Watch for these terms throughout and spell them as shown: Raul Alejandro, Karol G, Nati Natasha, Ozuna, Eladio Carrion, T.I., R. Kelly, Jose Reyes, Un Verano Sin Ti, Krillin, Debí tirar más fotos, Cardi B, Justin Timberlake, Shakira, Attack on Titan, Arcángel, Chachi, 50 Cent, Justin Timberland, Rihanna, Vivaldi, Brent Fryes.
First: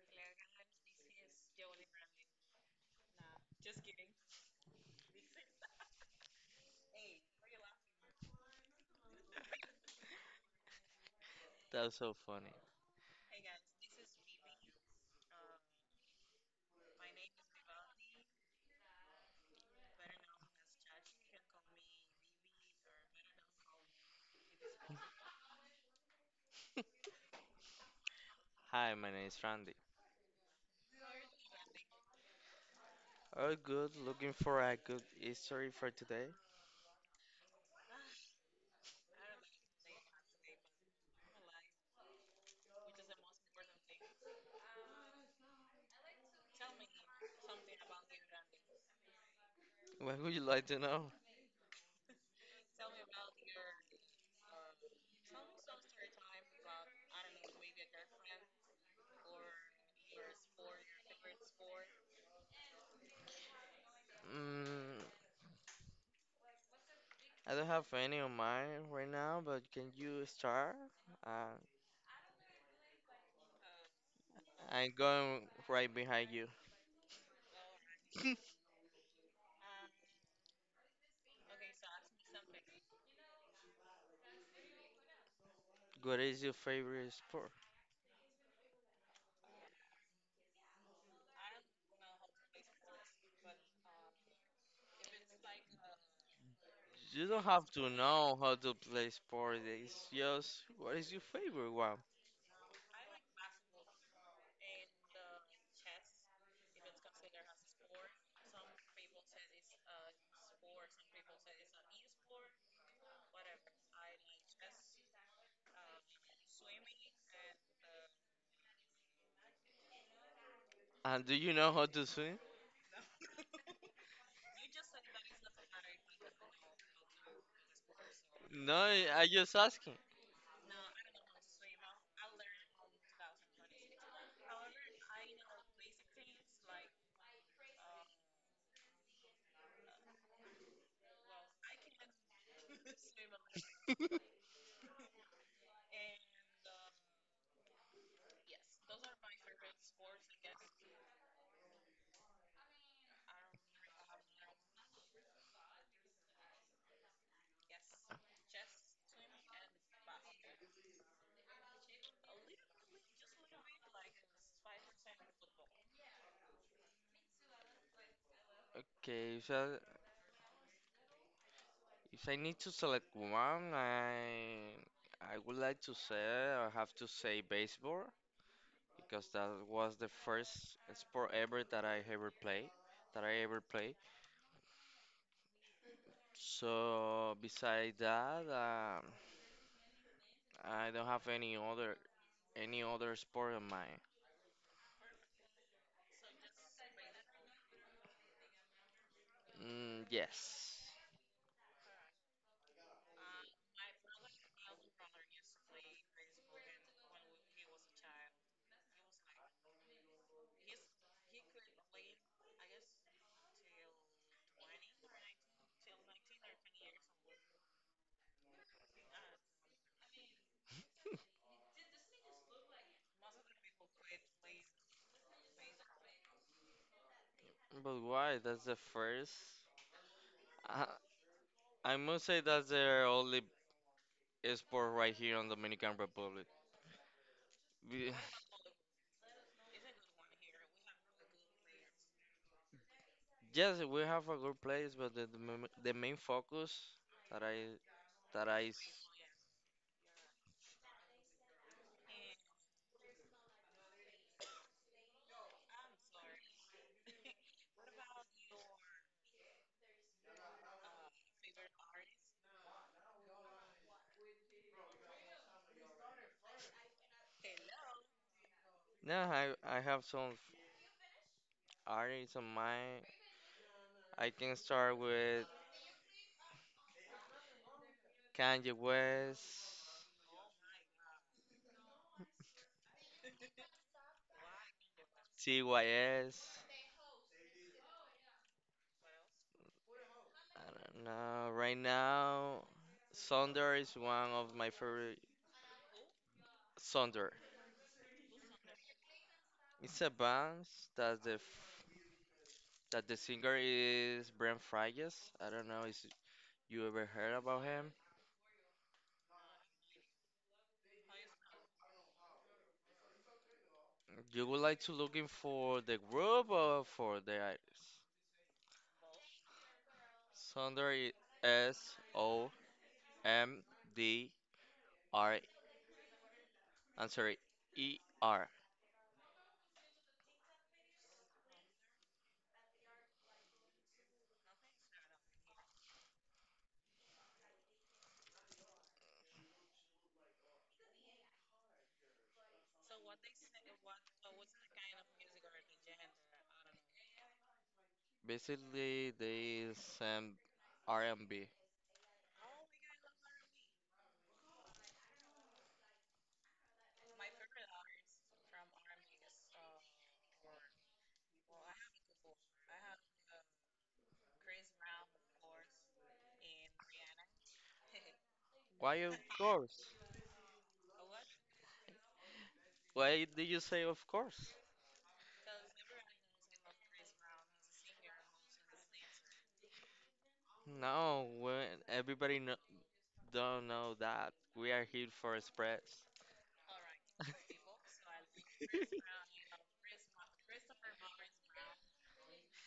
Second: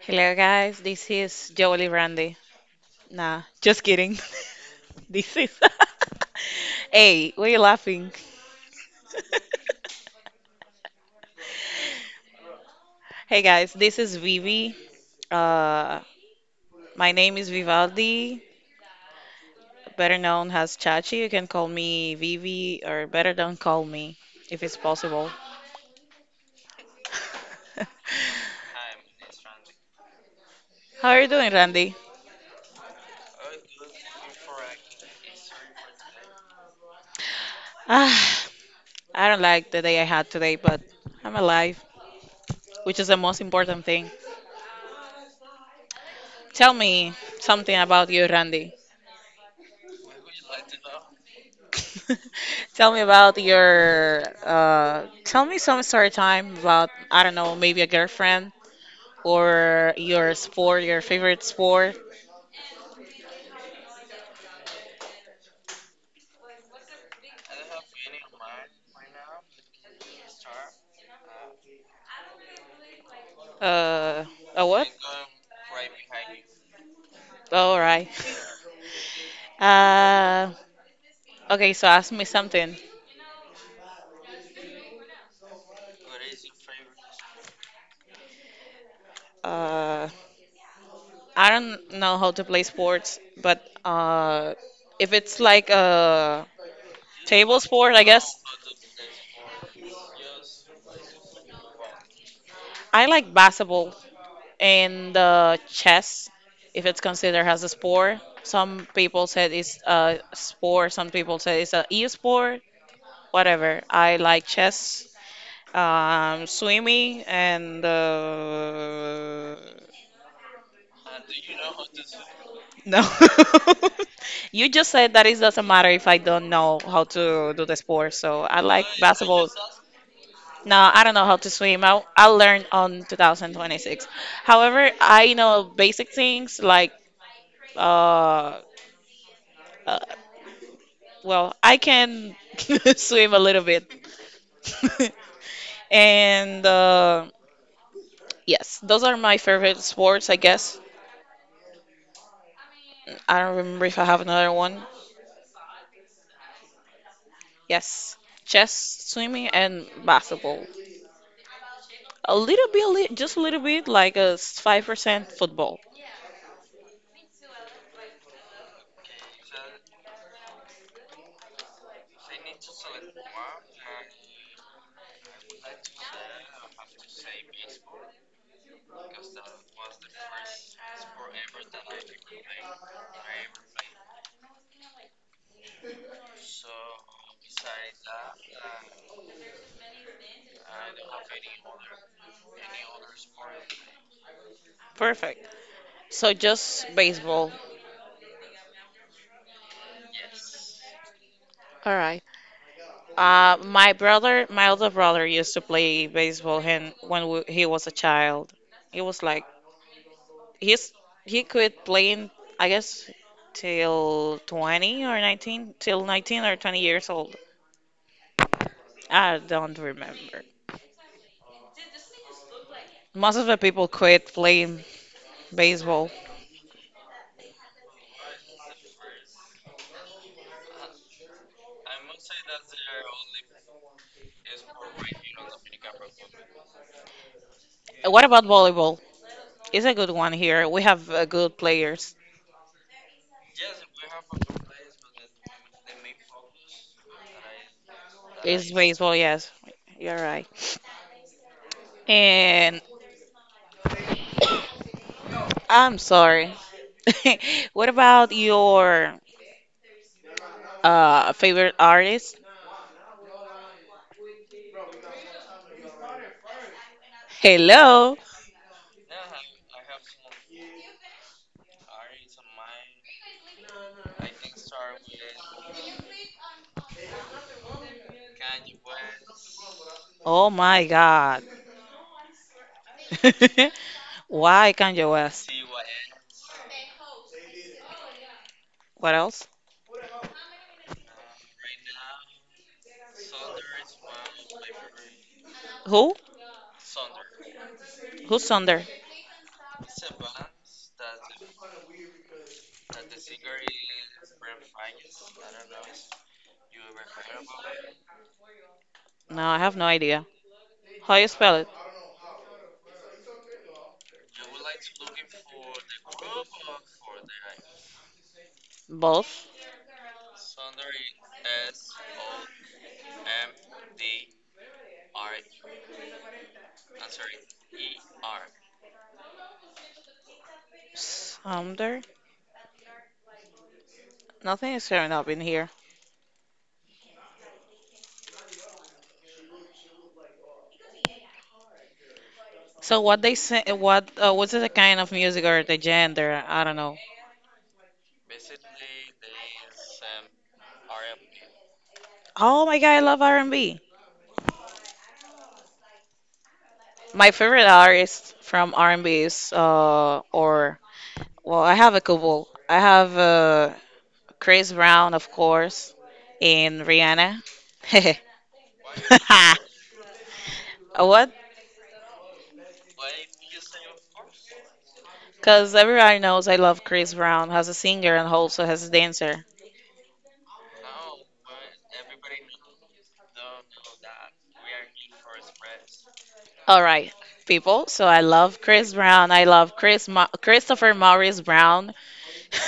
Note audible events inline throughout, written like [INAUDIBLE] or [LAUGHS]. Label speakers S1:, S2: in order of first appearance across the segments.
S1: Hello, guys. This is Jolie Randy. Nah, just kidding. [LAUGHS] This is. [LAUGHS] Hey, why you laughing?
S2: That's so
S1: [LAUGHS]
S2: funny.
S1: Hey, guys. This is Vivi. Uh, my name is Vivaldi, better known as Chachi. You can call me Vivi, or better don't call me if it's possible. [LAUGHS]
S2: Hi, my name is Randy.
S1: How are you doing, Randy? [SIGHS]
S2: Oh, good. Looking for a good history for today?
S1: Ah, I don't like the day I had today, but I'm alive, which is the most important thing. Tell me something about you, Randy.
S2: What would you like to know?
S1: [LAUGHS] Tell me about your. Tell me some story time about, I don't know, maybe a girlfriend or your sport, your favorite sport.
S2: Mm, I don't have any on mine right now, but can you start? Uh,
S1: Uh, a what?
S2: I'm going right behind you.
S1: All right.
S2: [LAUGHS]
S1: [LAUGHS] Uh, okay, so ask me something.
S2: What is your favorite sport?
S1: Uh, I don't know how to play sports, but if it's like a
S2: You don't
S1: table
S2: have to
S1: sport, I guess.
S2: know how to play sport. It's just what is your favorite one?
S1: I like basketball and chess, if it's considered as a sport. Some people said it's a sport. Some people say it's a e-sport. Whatever. I like chess, swimming, and
S2: And do you know how to swim?
S1: no. [LAUGHS] You just said that it doesn't matter if I don't know how to do the sport. So I
S2: No,
S1: like
S2: I
S1: basketball.
S2: just asking.
S1: No, I don't know how to swim. I learned on 2026. However, I know basic things like uh, uh well, I can [LAUGHS] swim a little bit. [LAUGHS]
S2: [LAUGHS]
S1: And yes, those are my favorite sports, I guess. I don't remember if I have another one. Yes, chess, swimming, and basketball. A little bit, just a little bit, like a 5% football.
S2: Okay, so if I need to select one, I would like to say I have to say baseball because that was the first sport ever that I ever played, that I ever played. So beside that, I don't have any other sport in mind.
S1: Perfect. So just baseball.
S2: Mm, yes.
S1: All right. My brother, my older brother, used to play baseball when he was a child. He was like he's he quit playing, I guess, till 20 or 19, till 19 or 20 years old. I don't remember.
S2: [LAUGHS]
S1: Most of the people quit playing baseball.
S2: But why? That's the first. I, I must say that's the only sport right here in Dominican Republic. Be- [LAUGHS]
S1: What about volleyball? It's a good one here. We have good players.
S2: Yes, we have a good place, but the main focus that I that I
S1: It's
S2: s-
S1: baseball, yes. You're right. And I'm sorry. [LAUGHS] What about your favorite artist? Hello.
S2: yeah, I have some artists in mind. I can start with Kanye West,
S1: Oh my God. [LAUGHS] Why Kanye West?
S2: CYS.
S1: What else?
S2: I don't know. Right now, Sonder is one of my favorite.
S1: Who?
S2: Sonder.
S1: Who's Sonder?
S2: It's a band that the f- that the singer is Brent Fryes. I don't know if you ever heard about him.
S1: No, I have no idea. How you spell it?
S2: You would like to looking for the group or for the artist?
S1: Both.
S2: Sonder is SOMDR. I'm sorry, E R.
S1: Sonder. Nothing is showing up in here. So what they say? What's the kind of music or the gender? I don't know.
S2: Basically, they send R&B.
S1: Oh my God, I love R&B. My favorite artist from R&B is or well, I have a couple. I have Chris Brown, of course, and Rihanna. [LAUGHS]
S2: Why of course?
S1: What?
S2: Why did you say of course?
S1: Because everybody knows I love Chris Brown as a singer and also as a dancer.
S2: No, when everybody kno don't know that we are here for express.
S1: All right,
S2: [LAUGHS]
S1: people. So I love Chris Brown. I love Christopher Maurice Brown.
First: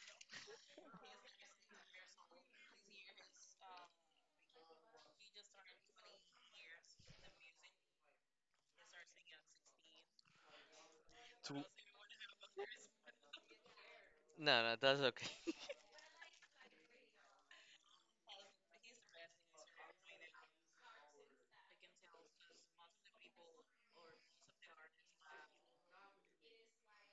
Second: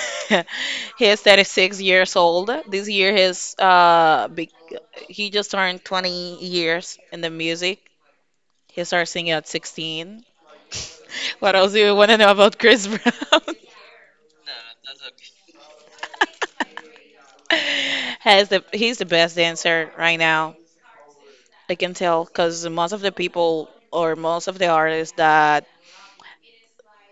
S1: [LAUGHS] He is 36 years old. This year, he just turned 20 years in the music. He started singing at 16. [LAUGHS]
S2: to
S1: What else do you want to know about Chris Brown?
S2: No, no, that's okay.
S1: [LAUGHS] Has the He's the best dancer right now. I can tell because most of the people or most of the artists that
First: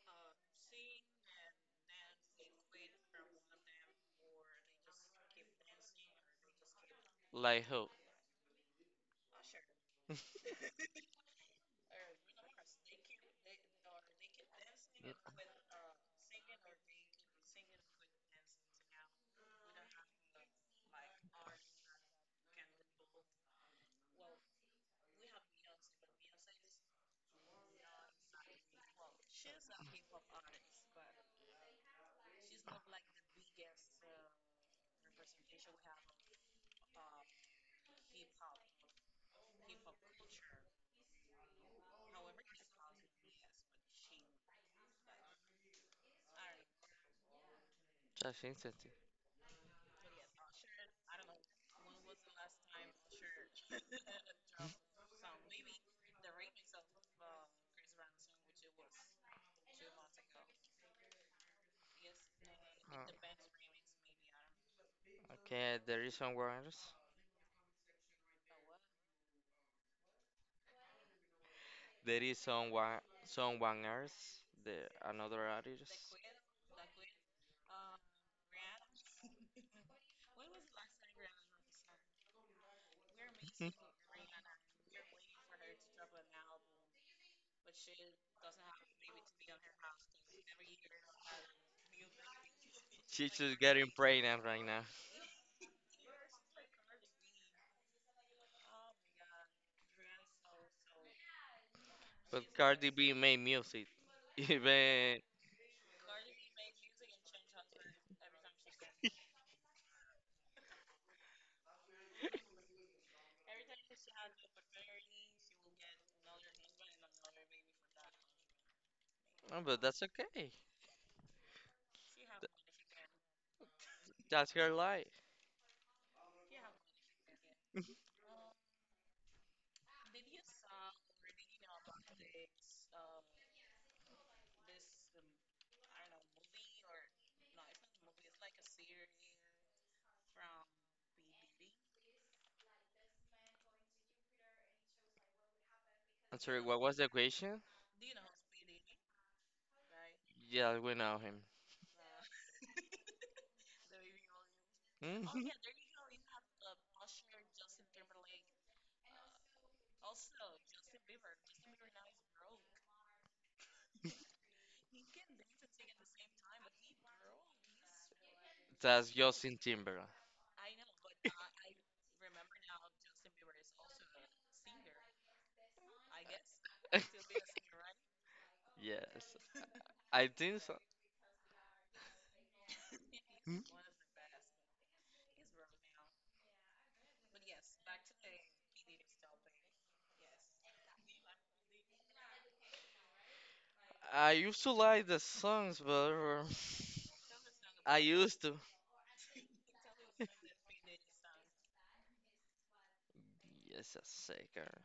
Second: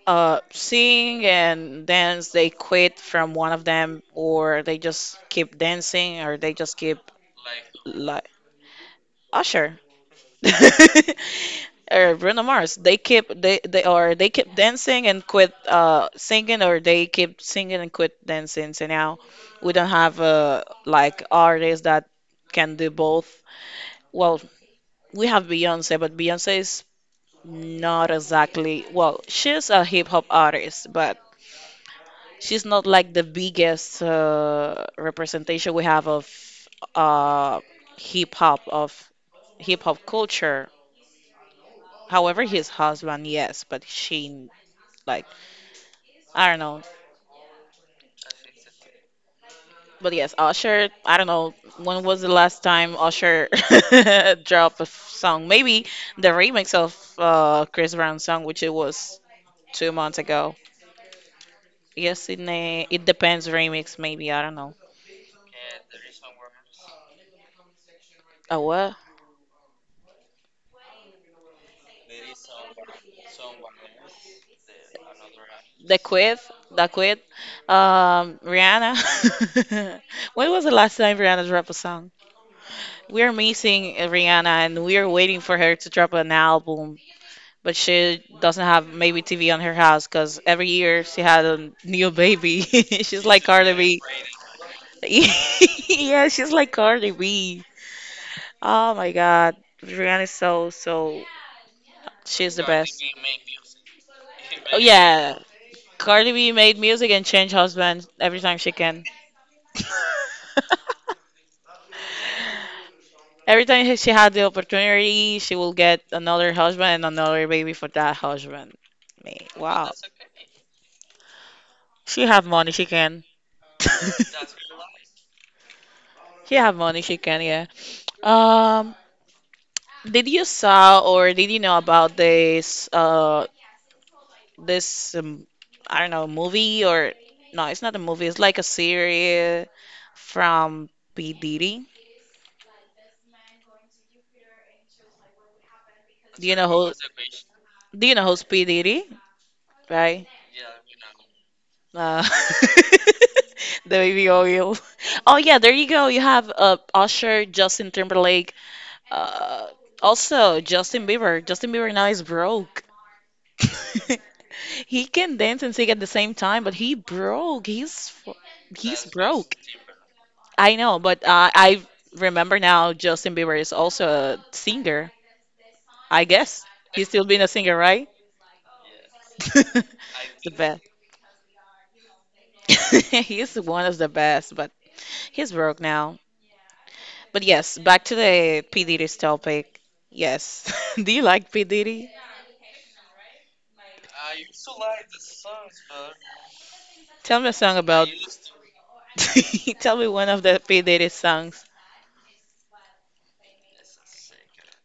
S1: sing and dance, they quit from one of them, or they just keep dancing, or they just keep
S2: [LAUGHS] Like who?
S1: like Usher
S2: [LAUGHS]
S1: [LAUGHS] or Bruno Mars. They keep they keep dancing
S2: Mm,
S1: and quit singing, or they keep singing and quit dancing. So now we don't have like artists that can do both. Well, we have Beyonce, but Beyonce is not exactly, well, she's a hip hop artist, but she's not like the biggest representation we have of uh, hip hop of hip hop culture. However, his husband, yes, but she like, I don't know. But yes, Usher, I don't know when was the last time Usher [LAUGHS] dropped a song. Maybe the remix of Chris Brown's song, which it was 2 months ago. Yes, it
S2: Uh,
S1: depends. Remix, maybe, I don't know.
S2: Okay, there is someone else.
S1: Oh what?
S2: There is someone else. The another
S1: The
S2: artist.
S1: quit, the quit. Rihanna. [LAUGHS] When was the last time Rihanna dropped a song? We're
S2: We
S1: missing Rihanna, and we are waiting for her to drop an album. But she doesn't have maybe TV on her house because every year she had a new baby. [LAUGHS] She's
S2: She's
S1: like
S2: just
S1: Cardi
S2: getting
S1: B.
S2: pregnant right now.
S1: [LAUGHS] Yeah, she's like Cardi B. Oh my God, Rihanna is so so.
S2: But
S1: She's the
S2: Cardi
S1: best.
S2: B made music. [LAUGHS]
S1: Oh,
S2: Even
S1: yeah, Cardi B made music and changed husbands every time she can. [LAUGHS] Every time she had the opportunity, she will get another husband and another baby for that husband. Me,
S2: No, but
S1: wow.
S2: that's okay.
S1: She have money, she can. [LAUGHS]
S2: That's her life.
S1: She have money, she can, yeah.
S2: [LAUGHS] I'm
S1: Um, did you saw or did you know about this, I don't know, movie or no, it's not a movie. It's like a series from P Diddy. Do you
S2: sorry,
S1: know
S2: what
S1: who?
S2: was the question?
S1: Do you know who's P Diddy? Right?
S2: Yeah, we know him.
S1: Uh, [LAUGHS] the baby oil.
S2: Mhm.
S1: Oh yeah, there you go. You have Usher, Justin Timberlake, uh, also Justin Bieber. Justin Bieber now is broke. [LAUGHS] He can dance and sing at the same time, but he broke. He's
S2: That's
S1: broke.
S2: Justin Timberland.
S1: I know, but I remember now Justin Bieber is also a singer. I guess he's still being a singer, right?
S2: [LAUGHS] Yes, I
S1: [LAUGHS] The
S2: think so.
S1: best. [LAUGHS]
S2: [LAUGHS]
S1: He's
S2: Hmm?
S1: one of the best, but he's broke now. But yes, back to the P Diddy's topic. Yes. [LAUGHS] Do you like P Diddy?
S2: I used to like the songs, but
S1: Tell me a song
S2: I
S1: about.
S2: used to.
S1: [LAUGHS] Tell me one of the P Diddy songs.
S2: Yes, a second.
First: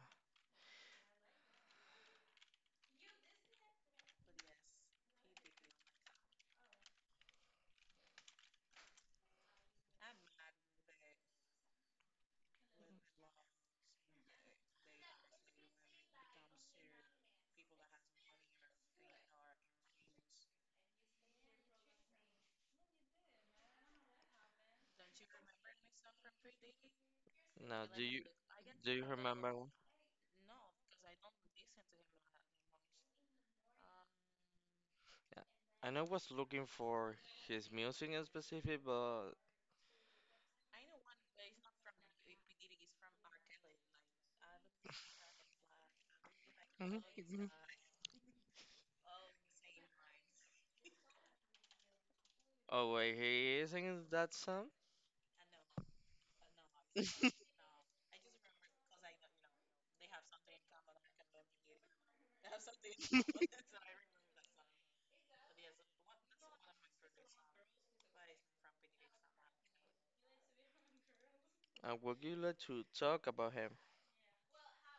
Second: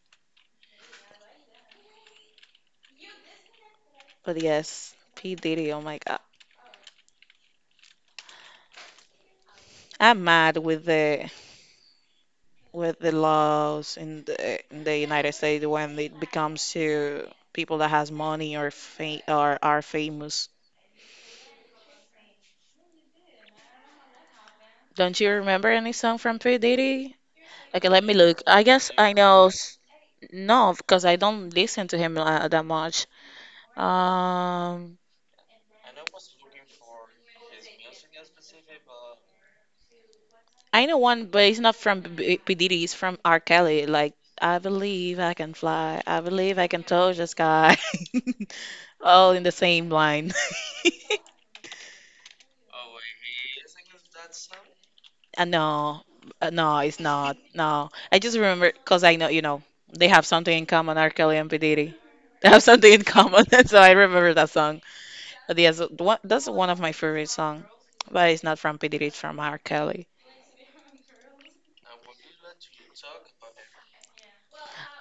S1: But yes, P Diddy. Oh my God, I'm mad with the laws in the United States when it becomes to people that has money or are famous. Don't you remember any song from P. Diddy? Okay,
S2: Now,
S1: let
S2: do
S1: me
S2: you
S1: look. I guess I know.
S2: remember one?
S1: No, because I don't listen to him that much. Um,
S2: Yeah. And I was looking for his music in specific, but
S1: I know one, but it's not from P. Diddy. It's from R. Kelly. Like, I believe I can fly. I believe I can
S2: mhm,
S1: touch the
S2: mhm.
S1: sky. [LAUGHS] All in the same line. [LAUGHS]
S2: Oh wait, he isn't that song.
S1: Uh, no, no, it's
S2: [LAUGHS]
S1: not. No, I just remember because I know, you know, they have something in common, R. Kelly and P. Diddy. They have something in common,
S2: [LAUGHS]
S1: [LAUGHS] so I remember
S2: [LAUGHS] [LAUGHS]
S1: that. Yes, that's one of my favorite songs, but it's not from P. Diddy, it's from R. Kelly.
S2: Remember that song. And would you like to talk about him?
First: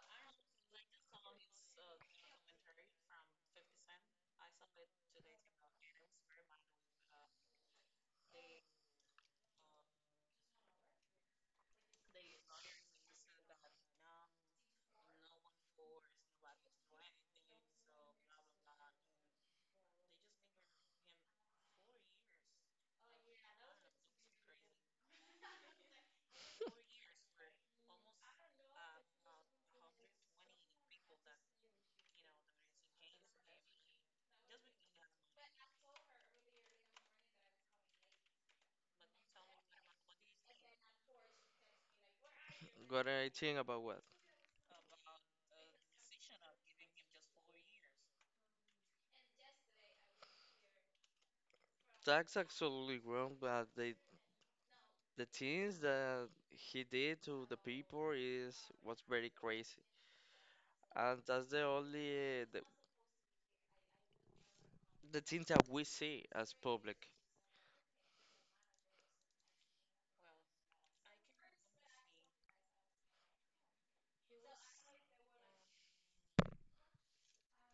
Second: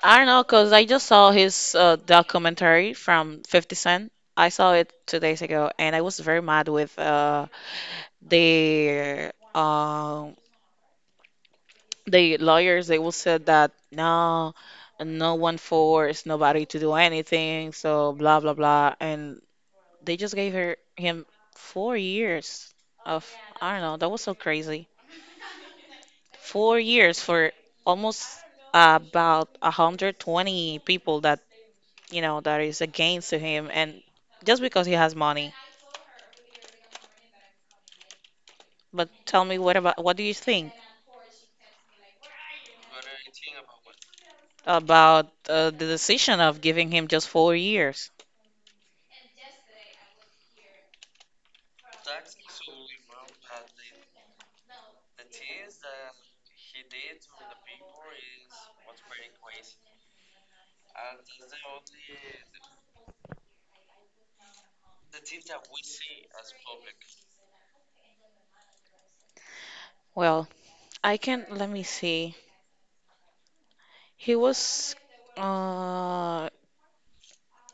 S1: I don't know, cause I just saw his documentary from 50 Cent. I saw it 2 days ago, and I was very mad with the um the lawyers. They will said that no, no one forced nobody to do anything, so blah blah blah, and they just gave her him 4 years of, I don't know. That was so crazy. 4 years for
S2: [LAUGHS]
S1: almost about 120 people that, you know, that is against to him, and just because he has money. But tell me, what about, what do you think
S2: What I think about what?
S1: about the decision of giving him just 4 years?
S2: That's absolutely wrong, but the things that he did to the people is was very crazy, and that's the only the thing that we see as public.
S1: Well, I can, let me see, he was uh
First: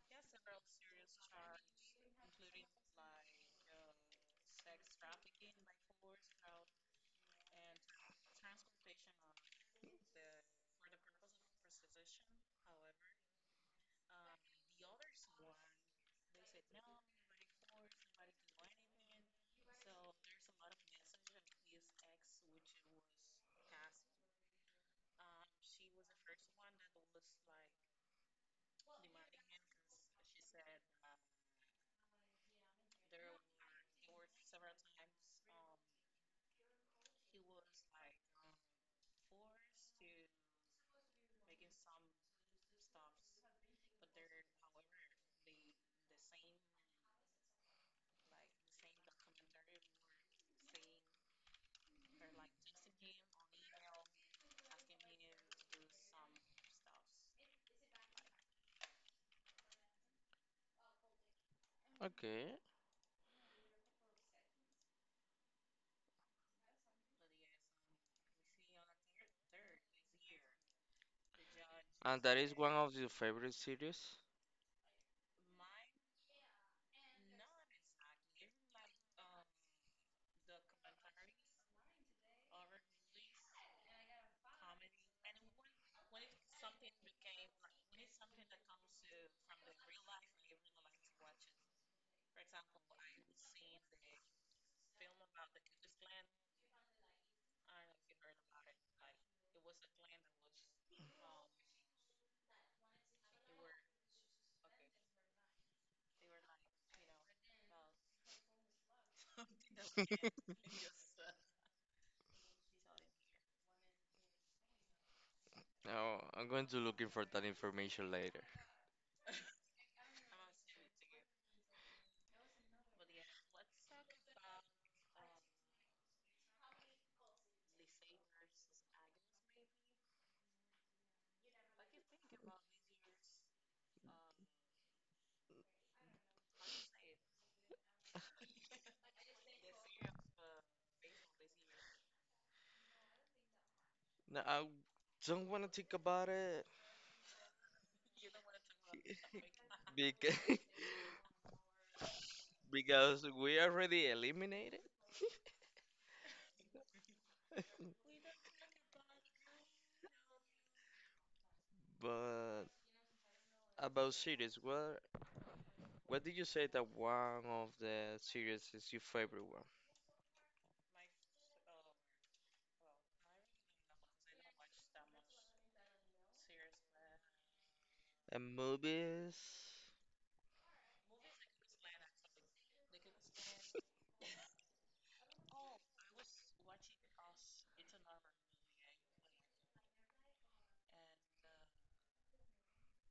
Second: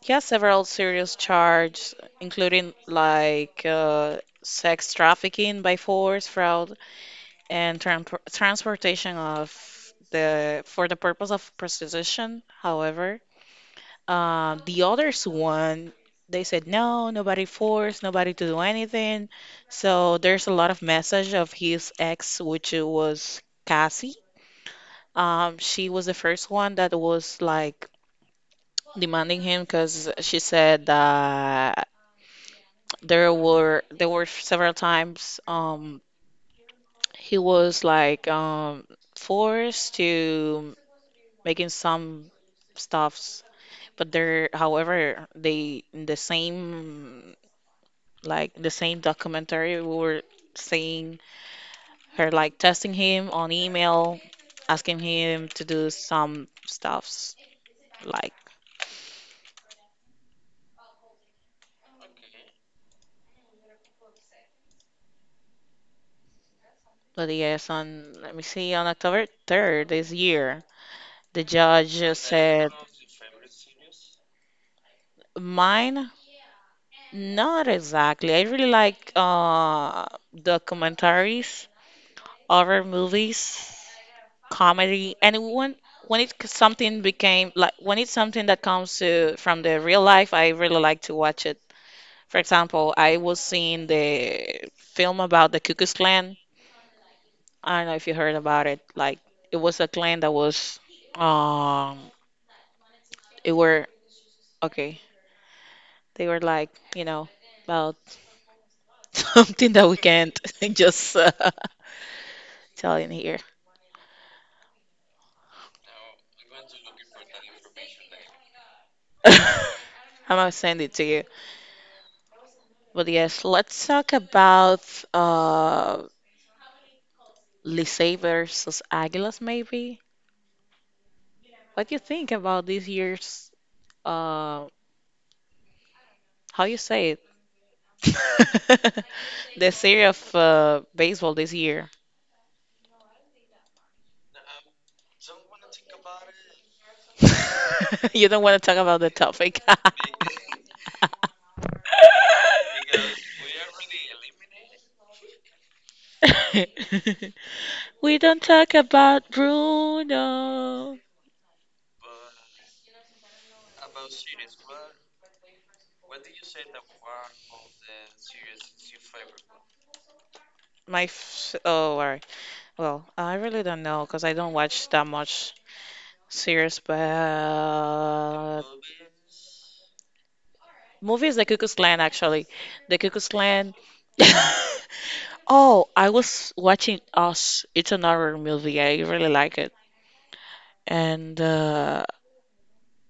S1: he has several serious charges including like sex trafficking by force, fraud, and transportation of the for the purpose of prostitution. However, the others one, they said no, nobody forced, nobody to do anything. So there's a lot of message of his ex, which it was Cassie. She was the first one that was like demanding him because she said that there were several times, he was like, forced to making some stuffs, but they're however they in the same, like the same documentary we were seeing her like testing him on email, asking him to do some stuffs like.
S2: Okay,
S1: But yes, on, let me see, on October 3rd this year, the judge
S2: and
S1: just
S2: that is one
S1: said
S2: of your favorite series.
S1: mine, not exactly. I really like documentaries, horror movies, comedy, and when something became like, when it's something that comes to from the real life, I really like to watch it. For example, I was seeing the film about the Ku Klux Klan. I don't know if you heard about it. Like, it was a clan that was, um, it were okay. They were like, you know, about [LAUGHS] something that we
S2: [LAUGHS]
S1: can't [LAUGHS] just tell in here.
S2: Oh, I'm going to looking for that information later.
S1: [LAUGHS] I'm gonna send it to you. But yes, let's talk about uh, Licey versus Águilas, maybe. What do you think about this year's, uh, how you say it? [LAUGHS] The series of baseball this year.
S2: No, I don't want to think about it
S1: [LAUGHS] You don't want to talk about the topic. [LAUGHS]
S2: [LAUGHS] because [LAUGHS] because we already eliminated. [LAUGHS]
S1: We don't talk about Bruno.
S2: But about series, what did you say that one of the series is your favorite one?
S1: My f Oh, all right. Well, I really don't know because I don't watch that much series, but
S2: And movies?
S1: movies, The Cuckoo's Clan, actually. The Cuckoo's Clan. [LAUGHS] Oh, I was watching Us. It's an horror movie. I really like it. And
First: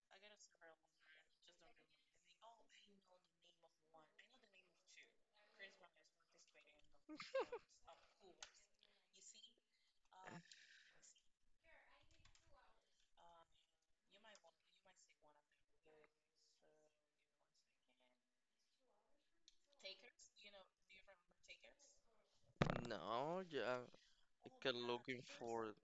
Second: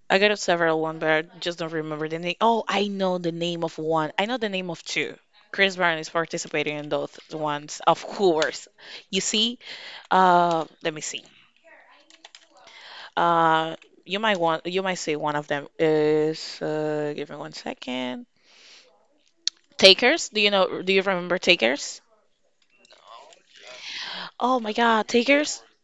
S1: I got several one, but I just don't remember the name. Oh, I know the name of one. I know the name of two. Chris Brown is participating in those ones, of course. You see? Let me see. Uh, you might say one of them is give me one second. Takers, do you know? Do you remember Takers?
S2: No, yeah, I
S1: Oh my
S2: kept
S1: God,
S2: looking
S1: Takers!
S2: for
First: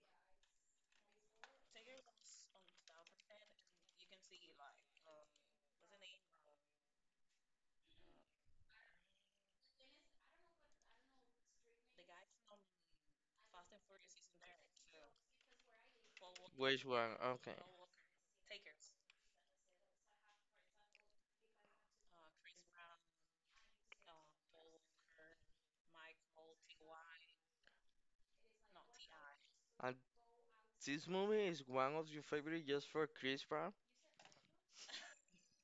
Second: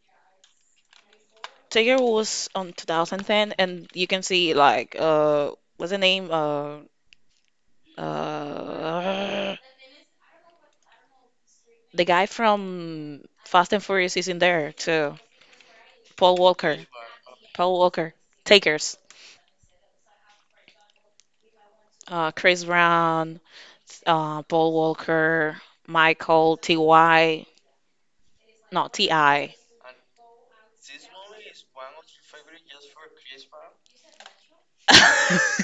S1: Taker was on 2010, and you can see like what's the name? Uh, the guy from Fast and Furious is in there too. Paul Walker.
S2: which one. Okay,
S1: Paul Walker. Takers. Chris Brown. Paul Walker. Michael T.Y. No, T.I.
S2: and this movie is one of your favorite just for Chris Brown?
S1: [LAUGHS]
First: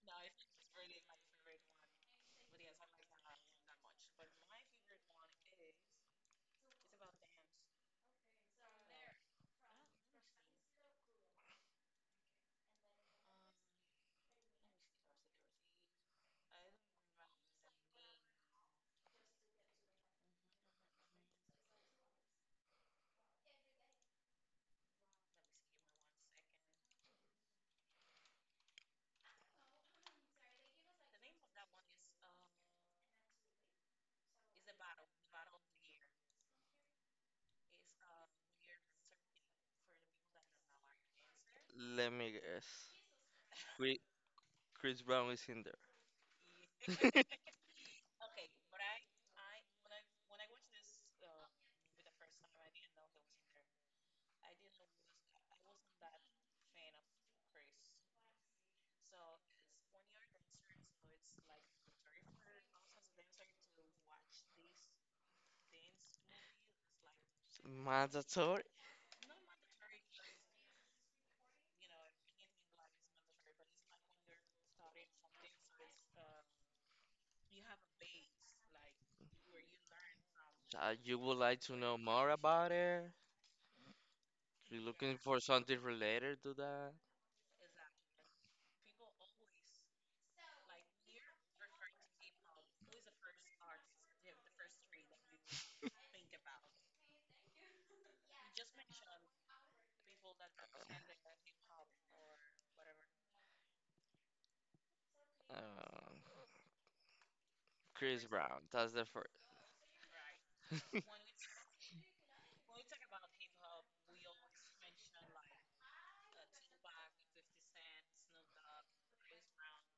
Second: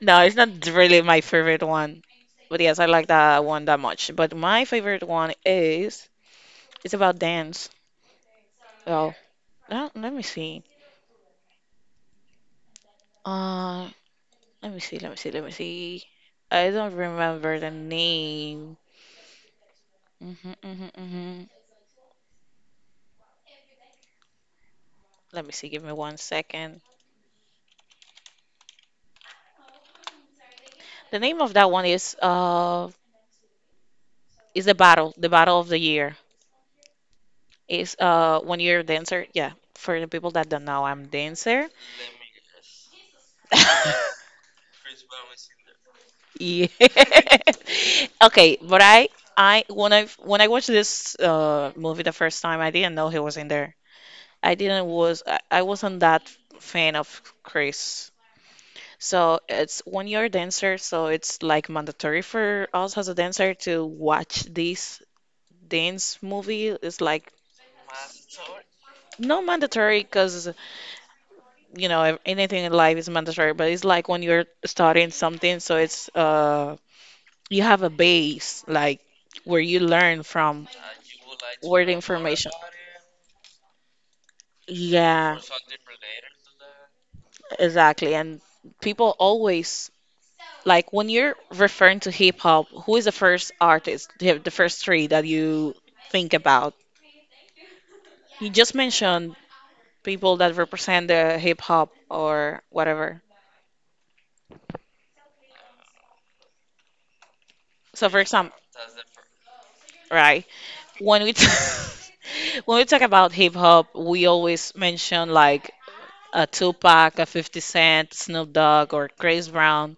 S1: No, it's not really my favorite one. But yes, I like that one that much. But my favorite one is, it's about dance. Oh, let me see. Uh, Let me see, let me see, let me see. I don't remember the name. hmm hmm hmm Let me see, give me one second. The name of that one is the battle of the year. Is when you're a dancer, yeah. For the people that don't know, I'm dancer.
S2: Let me guess.
S1: [LAUGHS]
S2: Chris Brown is in
S1: Yeah.
S2: there.
S1: [LAUGHS] Okay, but I when I when I watched this movie the first time, I didn't know he was in there. I wasn't that fan of Chris. So it's, when you're a dancer, so it's like mandatory for us as a dancer to watch this dance movie. It's like
S2: [LAUGHS] Mandatory.
S1: not mandatory because, ev- anything in life is mandatory, but it's like when you're starting something, so it's you have a base, like where you learn from,
S2: You would like to
S1: where the
S2: know more
S1: information,
S2: about it? You're looking
S1: yeah,
S2: for something related to that?
S1: exactly. And people always, like when you're referring to hip hop, who is the first artist, the first three that you think about, you just mentioned people that represent the hip hop or whatever.
S2: Uh,
S1: So, for
S2: Chris
S1: example,
S2: Brown. That's the first.
S1: right. when we t-
S2: [LAUGHS]
S1: [LAUGHS] when we talk about hip hop, we always mention like a Tupac, a 50 Cent, Snoop Dogg, or Chris Brown.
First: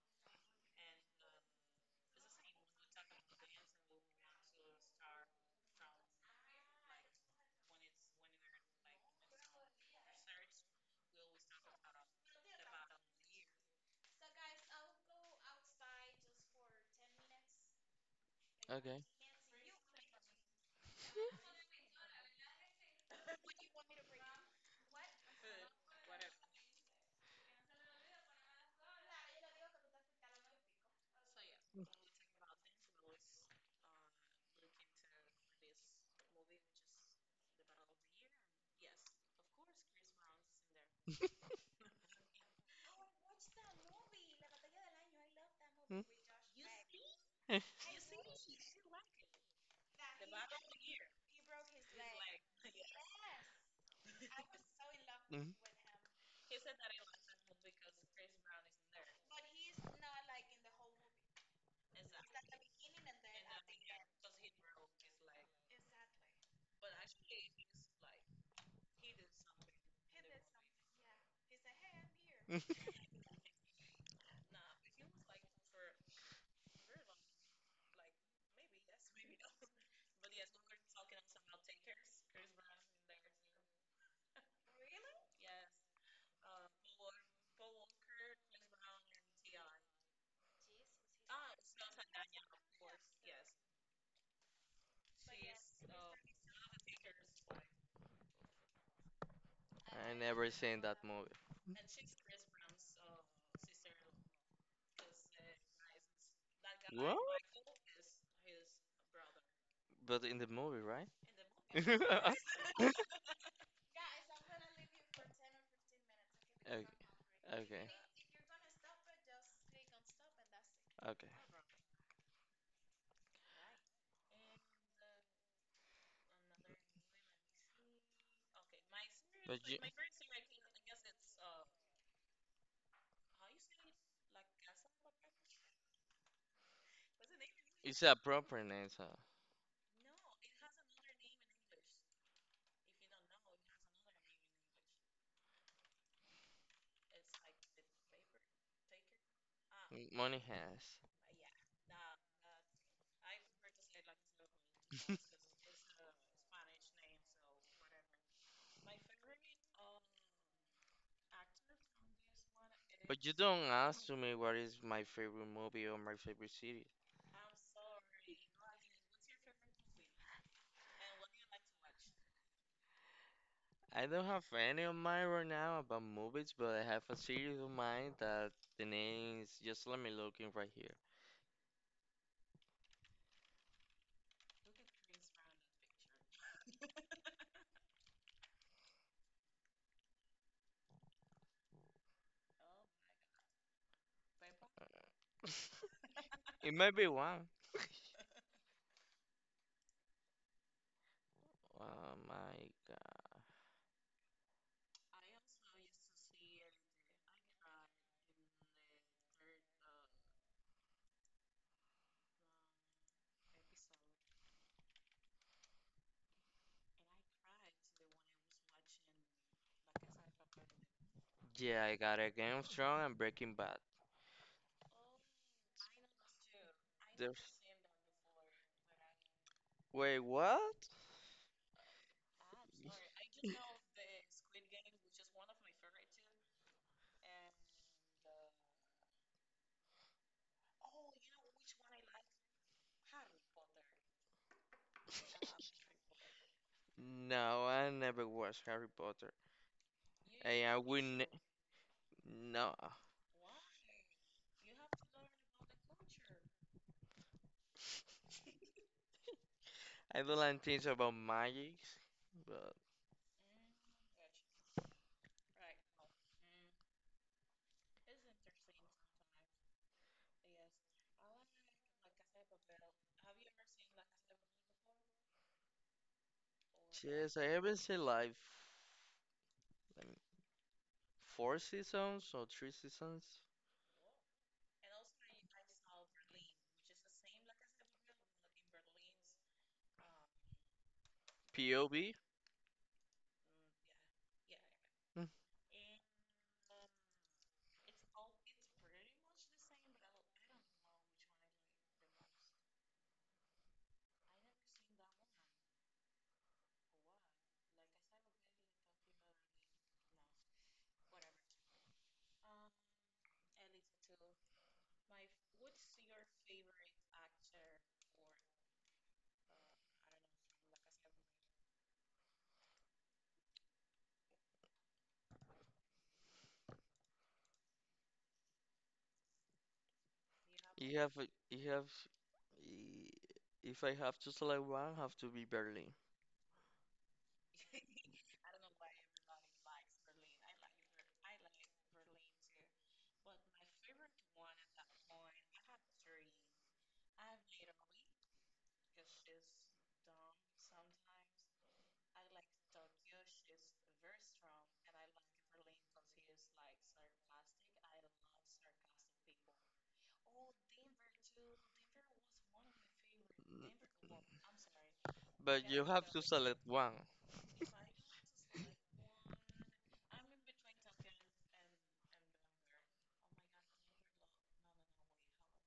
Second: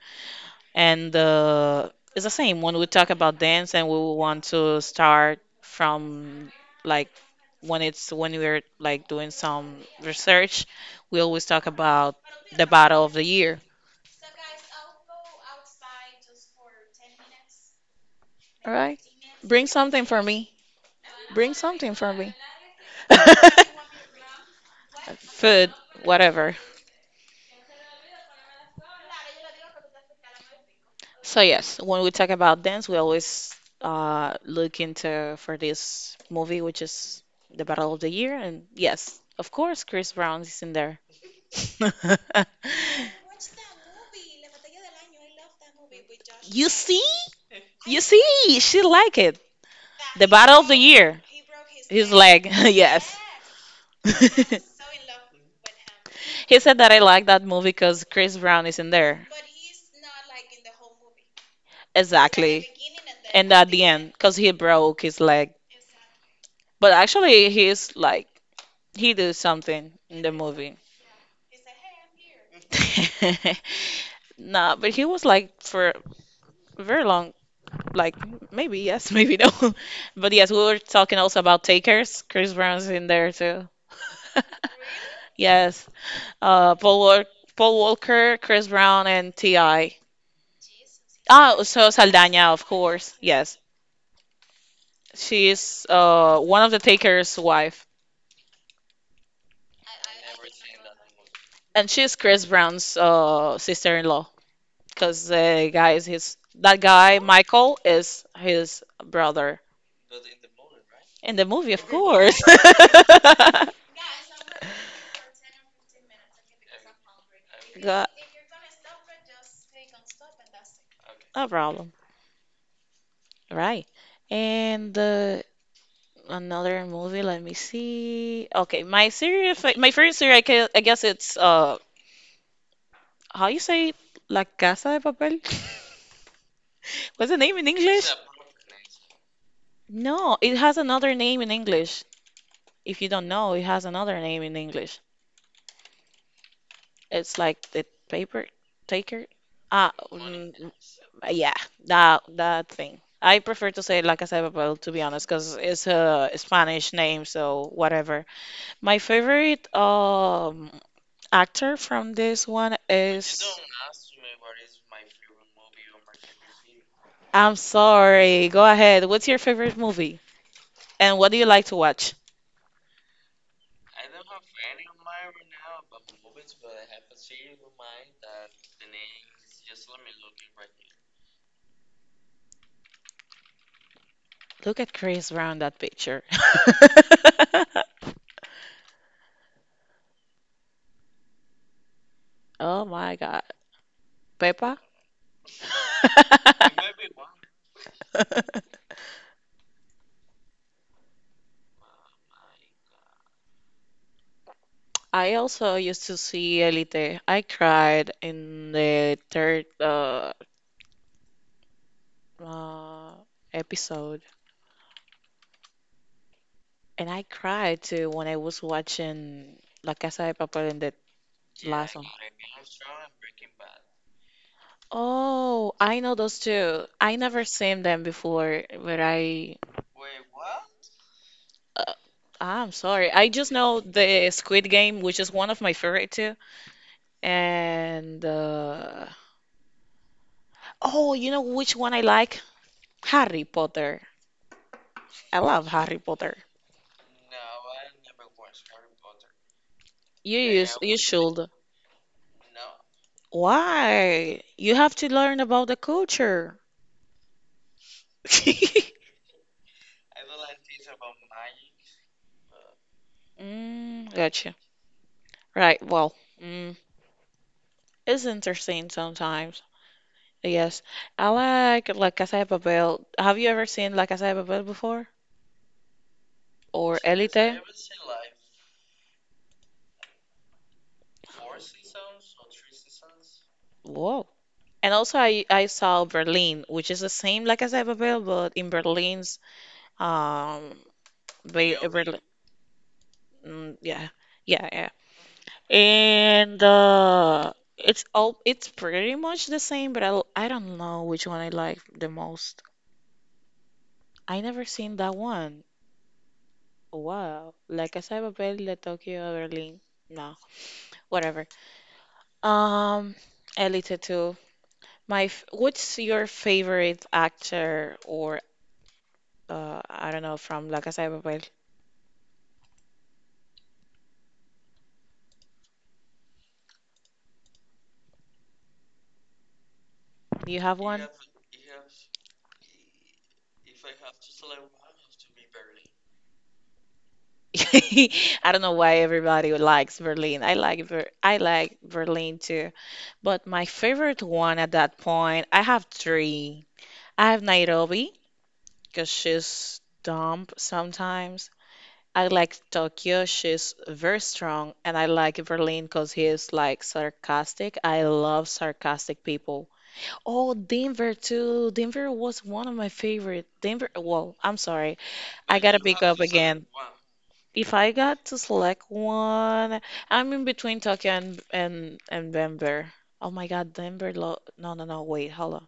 S1: And It's the same when we talk about dance, and we will want to start from, like, when we're like doing some research, we always talk about the battle of the year. All right,
S2: Okay.
S1: bring something for me. Bring something for me. [LAUGHS] Food, whatever. So yes, when we talk about dance, we always look into for this movie, which is the Battle of the Year, and yes, of course, Chris Brown is in there. [LAUGHS] You see?
S2: Hmm? [LAUGHS]
S1: You see? She like it. The Battle of the Year. His leg. [LAUGHS] Yes. [LAUGHS]
S2: Mhm.
S1: He said that I like that movie because Chris Brown is in there. Exactly. And at the end, because he broke his leg. But actually, he's like, he did something in the movie.
S2: Mhm. [LAUGHS]
S1: [LAUGHS] Nah, but he was like for very long, like maybe yes, [LAUGHS] maybe no. But yes, we were talking also about takers. Chris Brown's in there too. [LAUGHS] Yes. Paul Walker, Paul Walker, Chris Brown, and T.I. Ah, so Saldaña, of course. Yes. She is one of the taker's wife.
S2: I never seen that movie.
S1: And she's Chris Brown's sister-in-law, because the guy is his that
S2: What?
S1: guy Michael is his brother
S2: But in the movie, right?
S1: in the movie, of course.
S2: [LAUGHS]
S1: [LAUGHS]
S2: Okay. Okay.
S1: Go-
S2: Okay.
S1: No problem. Right. And another movie, let me see. Okay, my
S2: But you,
S1: my favorite serial, I guess it's how you say it? La Casa de Papel? [LAUGHS] What's the name in
S2: it's
S1: English?
S2: a proper name, so
S1: No, it has another name in English. If you don't know, it has another name in English. It's like the paper taker. Ah,
S2: Money has.
S1: yeah, that thing. I prefer to say La Casa de Papel, to be
S2: [LAUGHS]
S1: honest, because it's a Spanish name, so whatever. My favorite actor from this one
S2: But you
S1: is.
S2: don't ask to me what is my favorite movie or my favorite series.
S1: I'm sorry. Go ahead. What's your favorite movie? And what do you like to watch?
S2: I don't have any of mine right now about movies, but I have a series of mine that the name is just let me look in right here.
S1: Look at Chris around that picture. [LAUGHS] Oh my God. Peppa? [LAUGHS]
S2: [LAUGHS] It might be one. Oh my god.
S1: I also used to see Elite. I cried in the third uh, episode, and I cried too when I was watching La Casa de Papel in the
S2: Yeah, I
S1: last one.
S2: got a Game of Thrones and Breaking Bad.
S1: Oh, I know those two. I
S2: The
S1: never seen them before, but I.
S2: Wait, what?
S1: Uh, I'm sorry. I just know the
S2: [LAUGHS]
S1: Squid Game, which is one of my favorite too. And oh, you know which one I like? Harry Potter. I love Harry Potter.
S2: No, I never watched Harry Potter. And I
S1: You
S2: wouldn't.
S1: should.
S2: No,
S1: Why? You have to learn about the culture. [LAUGHS]
S2: I do like things about magic, but
S1: Mm, gotcha. Right. Well, mm, it's interesting sometimes. Yes. I like La Casa de Papel. Have you ever seen La Casa de Papel before? Or
S2: yes, I
S1: Elite?
S2: haven't seen like let me- four seasons or three seasons.
S1: Whoa. And also, I saw Berlin, which is the same, like as said, but in Berlin's, um, Be
S2: POV.
S1: Berlin. Yeah, yeah, yeah.
S2: Mm.
S1: And it's pretty much the same, but I don't know which one I like the most. I never seen that one. Wow, like I said, the Tokyo, Berlin. No, whatever. Um, Elite too. My, f what's your favorite actor, or I don't know, from La Casa de Papel? You have
S2: You
S1: one?
S2: have, you have. i- If I have to select one, have to be Berlin.
S1: [LAUGHS] I don't know why everybody likes Berlin. I like Ber I like Berlin too. But my favorite one at that point, I have three. I have Nairobi because she's dumb sometimes. I like Tokyo, she's very strong, and I like Berlin because he is like sarcastic. I love sarcastic people. Oh, Denver too. Denver was one of my favorite. Denver,
S2: Mm,
S1: well, I'm sorry. I
S2: but
S1: gotta
S2: you
S1: pick
S2: have
S1: up
S2: to
S1: again.
S2: select one.
S1: If I got to select one, I'm in between Tokyo and Denver. Oh my God, Denver. Lo No, no, no. Wait, hello.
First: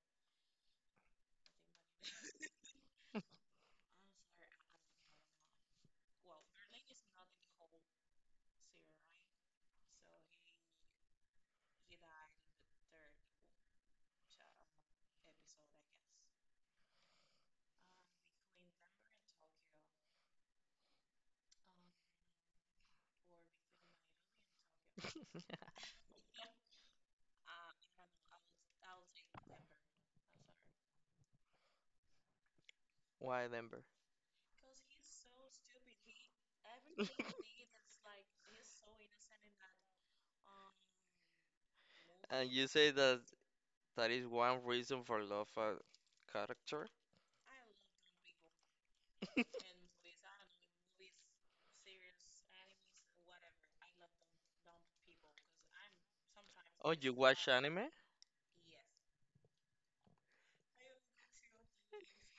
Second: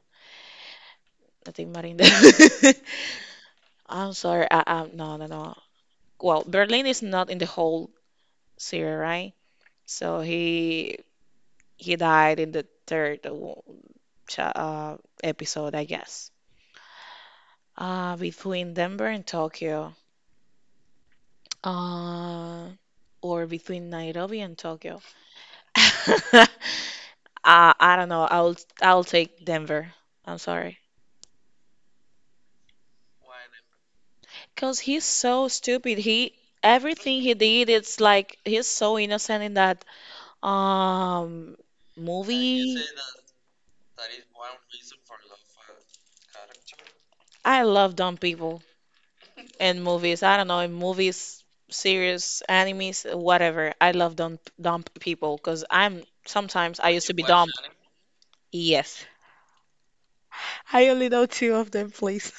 S1: I think Marinda. [LAUGHS] I'm sorry. No, no, no. Well, Berlin is not in the whole series, right? So he died in the third cha- uh, episode, I guess. Between Denver and Tokyo, uh, or between Nairobi and Tokyo.
S2: [LAUGHS]
S1: [LAUGHS] I don't know. I'll take Denver. I'm sorry.
S2: Why Denver?
S1: Cause he's so stupid. He Everything he did, it's like he's so
S2: [LAUGHS]
S1: innocent in that um
S2: And you
S1: movie.
S2: say that that is one reason for love a character?
S1: I love dumb people in
S2: [LAUGHS]
S1: movies. I don't know, in movies, series, animes, whatever. I love dumb people because I'm sometimes I
S2: Oh,
S1: used
S2: you
S1: to be
S2: watch
S1: dumb.
S2: anime?
S1: Yes. I only know two of them, please.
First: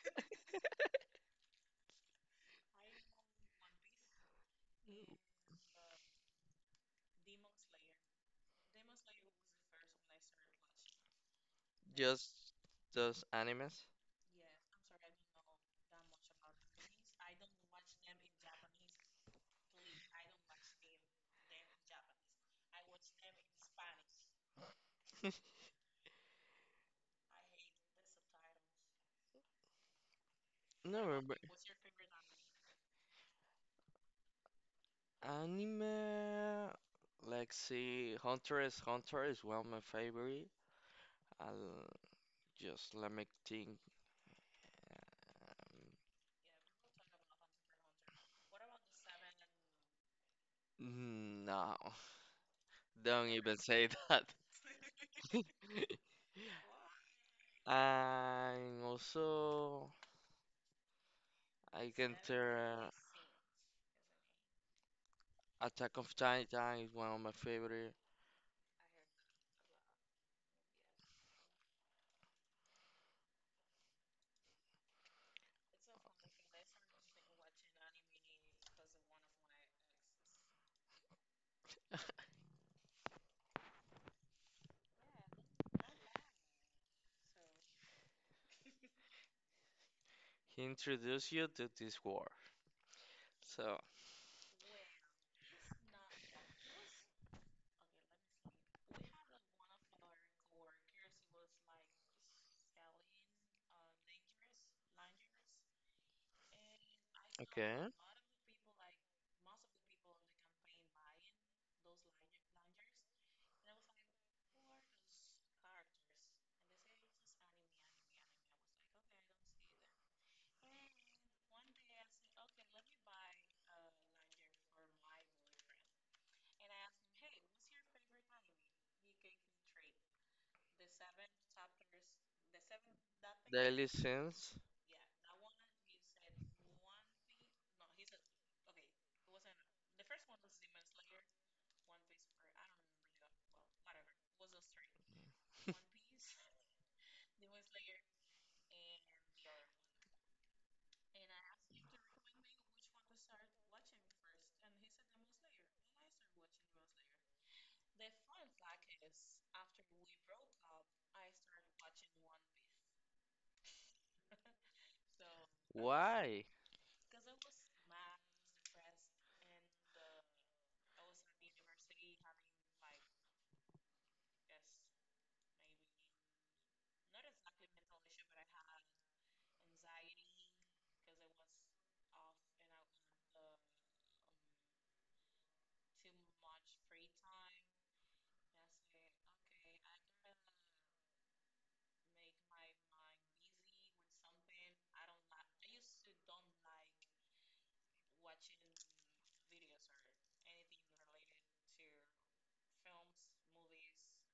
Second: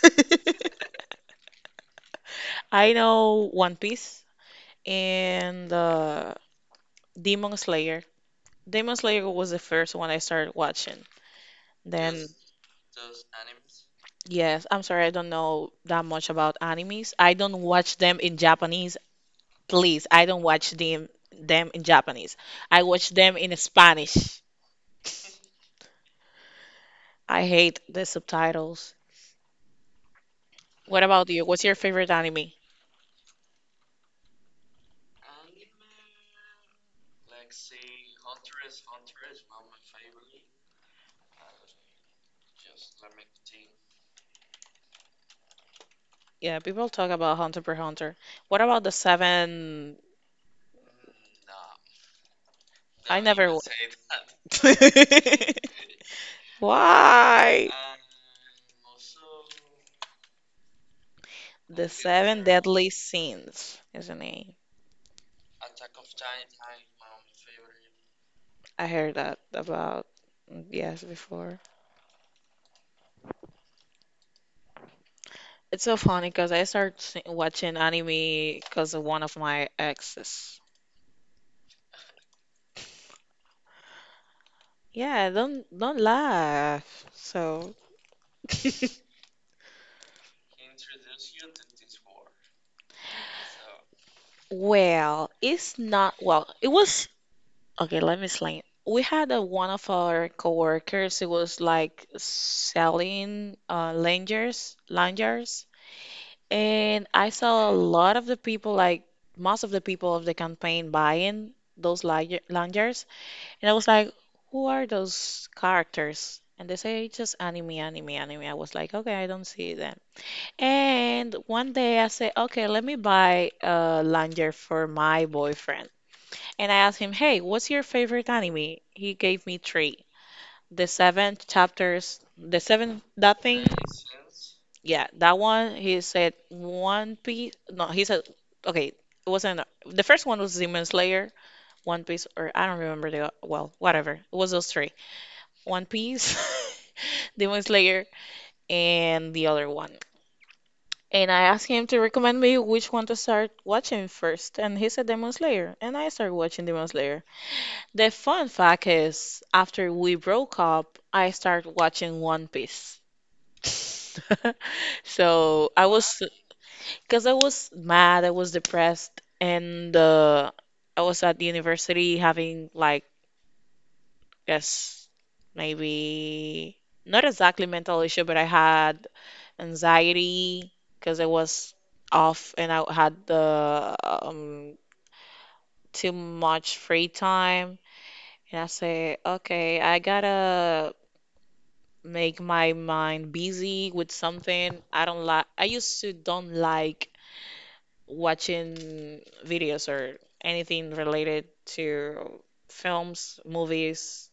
S1: [LAUGHS] I know One Piece and Demon Slayer. Demon Slayer was the first one I started watching. Then,
S2: Just just animes?
S1: yes, I'm sorry, I don't know that much about animes. I don't watch them in Japanese. Please, I don't watch them in Japanese. I watch them in Spanish.
S2: [LAUGHS]
S1: I hate the subtitles. What
S2: No,
S1: about
S2: but
S1: you? What's your favorite anime?
S2: anime. Let's see. Hunter is one of my favorite. I'll just let me think.
S1: Yeah, people talk about Hunter per Hunter. What about the seven?
S2: No, [LAUGHS]
S1: I
S2: don't
S1: never.
S2: even say that. [LAUGHS]
S1: [LAUGHS] Why?
S2: And also,
S1: The
S2: I can
S1: Seven Deadly
S2: tell.
S1: Sins is the name.
S2: Attack of Titan is one of my favorite.
S1: I heard that about, yes, before. It's so funny because I started watching anime because of one of my exes. Yeah, don't laugh. So, [LAUGHS]
S2: He introduced you to this war. So,
S1: well, it's not well. It was okay. Let me explain. One of our coworkers who was like selling lanyards. And I saw a
S2: okay.
S1: lot of the people, like most of the people of the campaign, buying those lanyards. And I was like, who are those characters? And they say, just anime, anime, anime. I was like, okay, I don't see them. And one day I said, okay, let me buy a lanyard for my boyfriend. And I asked him, hey, what's your favorite anime? He gave me three. The seven chapters, the seven, that thing.
S2: Daily Sins.
S1: Yeah, that one he said One Piece. No, he said, okay. It wasn't, the first one was Demon Slayer, One Piece, or I don't remember. The Well, whatever. It was those three: One Piece, [LAUGHS] Demon Slayer, and the other one. And I asked him to recommend me which one to start watching first, and he said Demon Slayer, and I started watching Demon Slayer. The fun fact is, after we broke up, I started watching One Piece. [LAUGHS] So I was
S2: Why?
S1: Because I was mad, I was depressed, and I was at the university having, like, yes, maybe not exactly mental issue, but I had anxiety because I was off and I had the too much free time. And I say, okay, I gotta make my mind busy with something. I don't like. I used to don't like watching videos or anything related to films, movies,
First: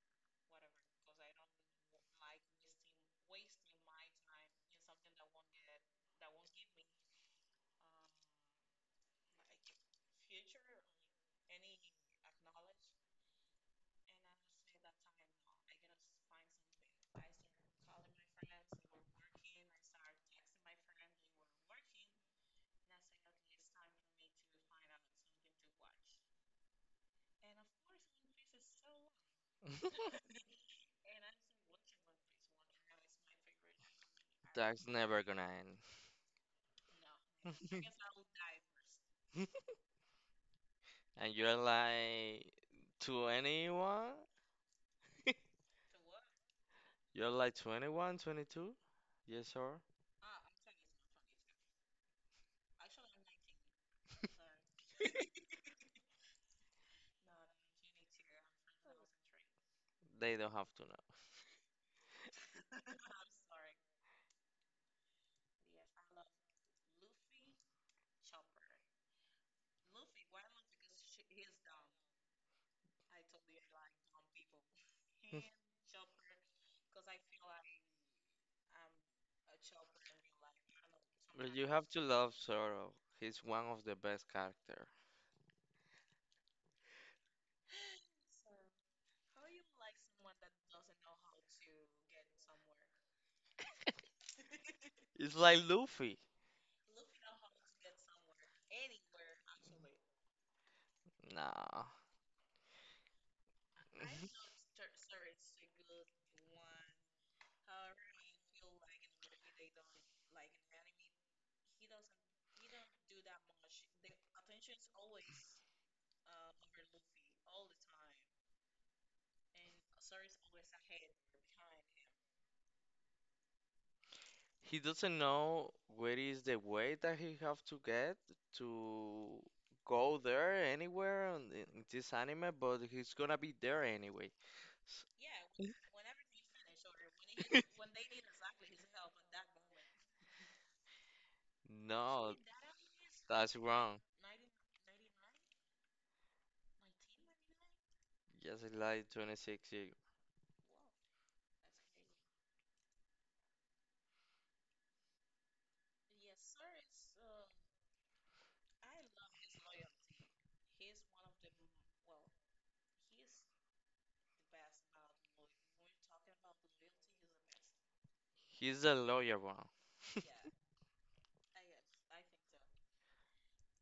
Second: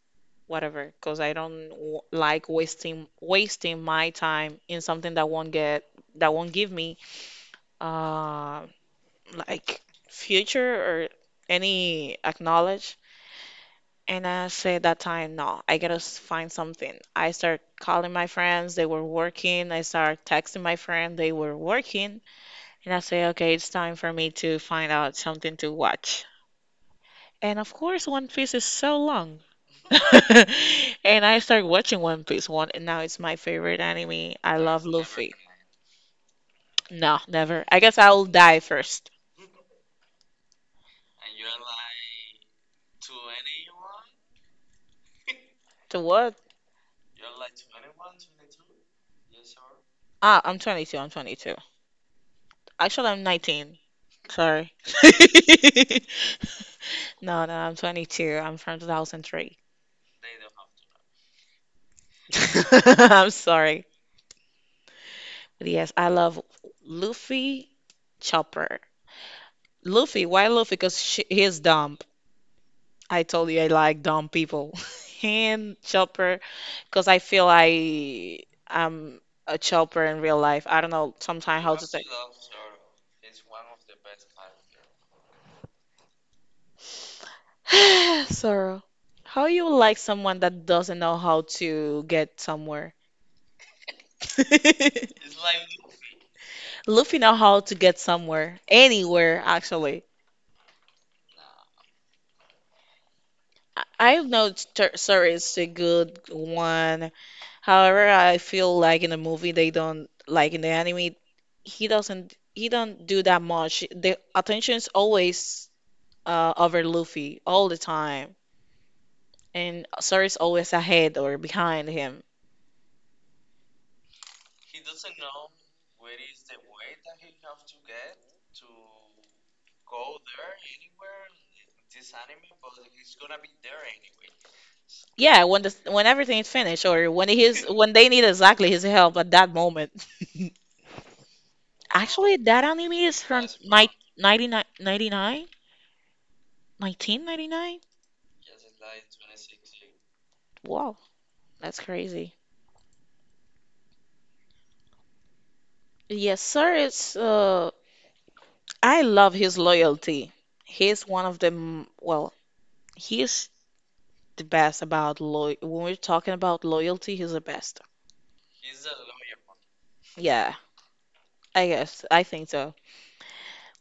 S1: whatever, because I don't w like wasting my time in something that won't get that won't give me uh, like future or any acknowledge. And I said that time, no, I gotta find something. I start calling my friends, they were working. I start texting my friend, they were working. And I say, okay, it's time for me to find out something to watch. And of course, One Piece is so long. [LAUGHS]
S2: [LAUGHS]
S1: And I start watching One Piece one, and now it's my favorite anime. I love
S2: That's never
S1: Luffy.
S2: gonna
S1: No,
S2: end.
S1: never. I
S2: [LAUGHS]
S1: guess I'll die first.
S2: And you're like 21? [LAUGHS]
S1: To what?
S2: You're like 21, 22? Yes, sir.
S1: Ah, I'm 22. I'm 22. Actually, I'm 19.
S2: [LAUGHS]
S1: Sorry. [LAUGHS] No, no, I'm 22. I'm from 2003.
S2: They don't have to
S1: [LAUGHS] I'm sorry. But yes, I love Luffy, Chopper. Luffy, why Luffy? Because he's dumb. I told you I like dumb people. [LAUGHS]
S2: know.
S1: And Chopper, because I feel I am a Chopper in real
S2: [LAUGHS]
S1: life. I don't know
S2: But
S1: sometimes
S2: you
S1: how to
S2: have
S1: say.
S2: to love Zoro. He's one of the best character.
S1: [SIGHS] Sorrow, how you like someone that doesn't know how to get somewhere?
S2: It's
S1: [LAUGHS]
S2: like Luffy.
S1: Luffy know how to get somewhere, anywhere actually.
S2: Nah.
S1: I know
S2: [LAUGHS]
S1: Sorry is a good one. However, I feel like in the movie they don't like in the anime he don't do that much. The attention is always over Luffy all the time, and Sorry is always ahead or behind him.
S2: He doesn't know where is the way that he have to get to go there anywhere in this anime, but he's gonna be there anyway. S-
S1: Yeah, when the
S2: [LAUGHS]
S1: when everything is finished or when they need exactly his help at that moment. [LAUGHS]
S2: No,
S1: Actually, that anime is from
S2: that's
S1: ni
S2: wrong.
S1: 99 ninety-nine 1999.
S2: Yes, it's like 26 years.
S1: Wow, that's crazy. Yes, sir. It's I love his loyalty. He's one of the m- well, he's the best about loy. When we're talking about loyalty, he's the best.
S2: He's a lawyer one. Yeah,
S1: Yeah, I guess I think so.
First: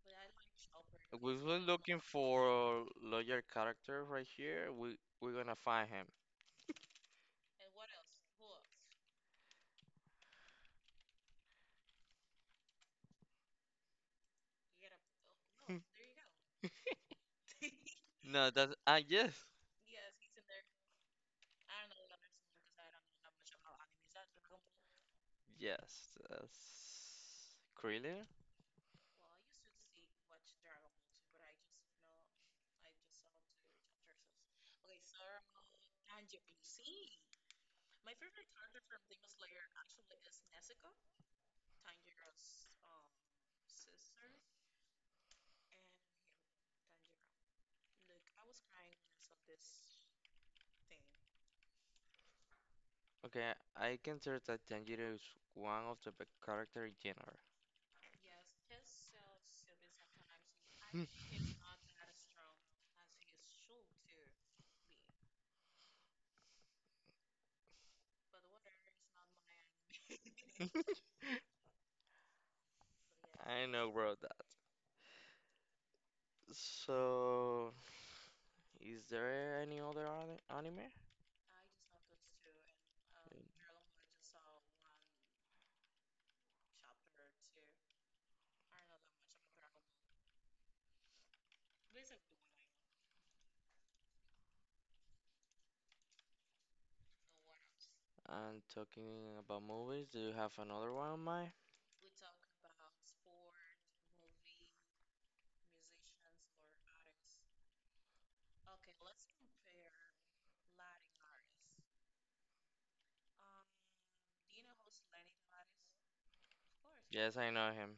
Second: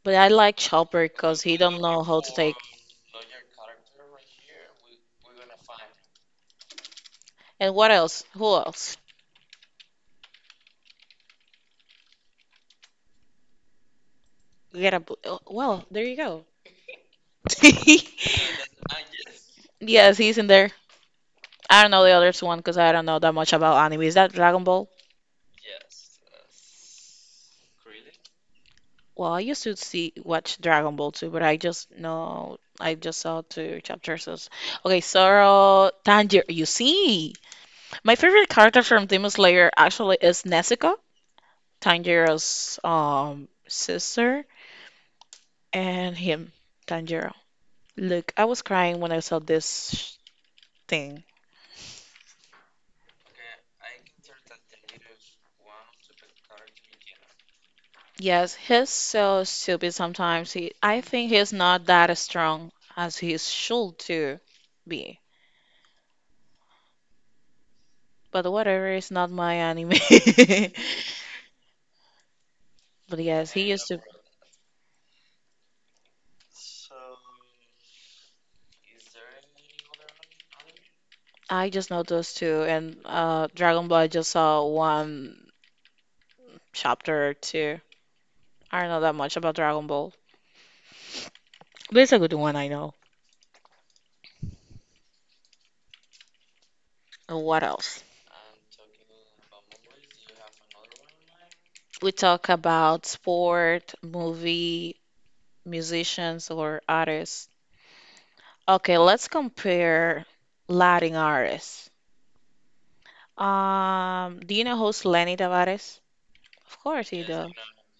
S1: But I like
S2: [LAUGHS]
S1: Chopper
S2: We
S1: because
S2: because
S1: he
S2: were
S1: don't
S2: looking
S1: know how to take.
S2: for lawyer character right here. We're gonna find him.
S1: And what else? Who else? We gotta. Bu- oh, Well, there you go.
S2: [LAUGHS] No,
S1: [LAUGHS]
S2: that's yes,
S1: Yes, he's in there. I don't know the other one because I don't know that much about anime. Is that Dragon Ball?
S2: yes, that's Krillin.
S1: Well, I used to see watch Dragon Ball too, but I just, no, I just saw two chapters. Okay, Zoro, Tanjiro. You see, my favorite character from Demon Slayer actually is Nezuko, Tanjiro's sister, and him, Tanjiro. Look, I was crying when I saw this thing.
S2: Okay, I consider that Tanjiro is one of the best character in general.
S1: Yes, he's so stupid sometimes. I think he's not that as strong as he should to be. But whatever, it's not my anime. [LAUGHS] But
S2: [LAUGHS] I
S1: yes,
S2: Yeah, I
S1: he used
S2: know,
S1: to.
S2: bro. That so. Is there any other anime?
S1: I just know those two, and Dragon Ball. I just saw one chapter or two. I don't know that much about Dragon Ball, but it's a good one, I know. And what else?
S2: And talking about movies. Do you have another one in mind?
S1: We talk about sport, movie, musicians, or artists. Okay, let's compare Latin artists. Do you know who's Lenny Tavares? Of course you
S2: Yes, I
S1: do.
S2: know him.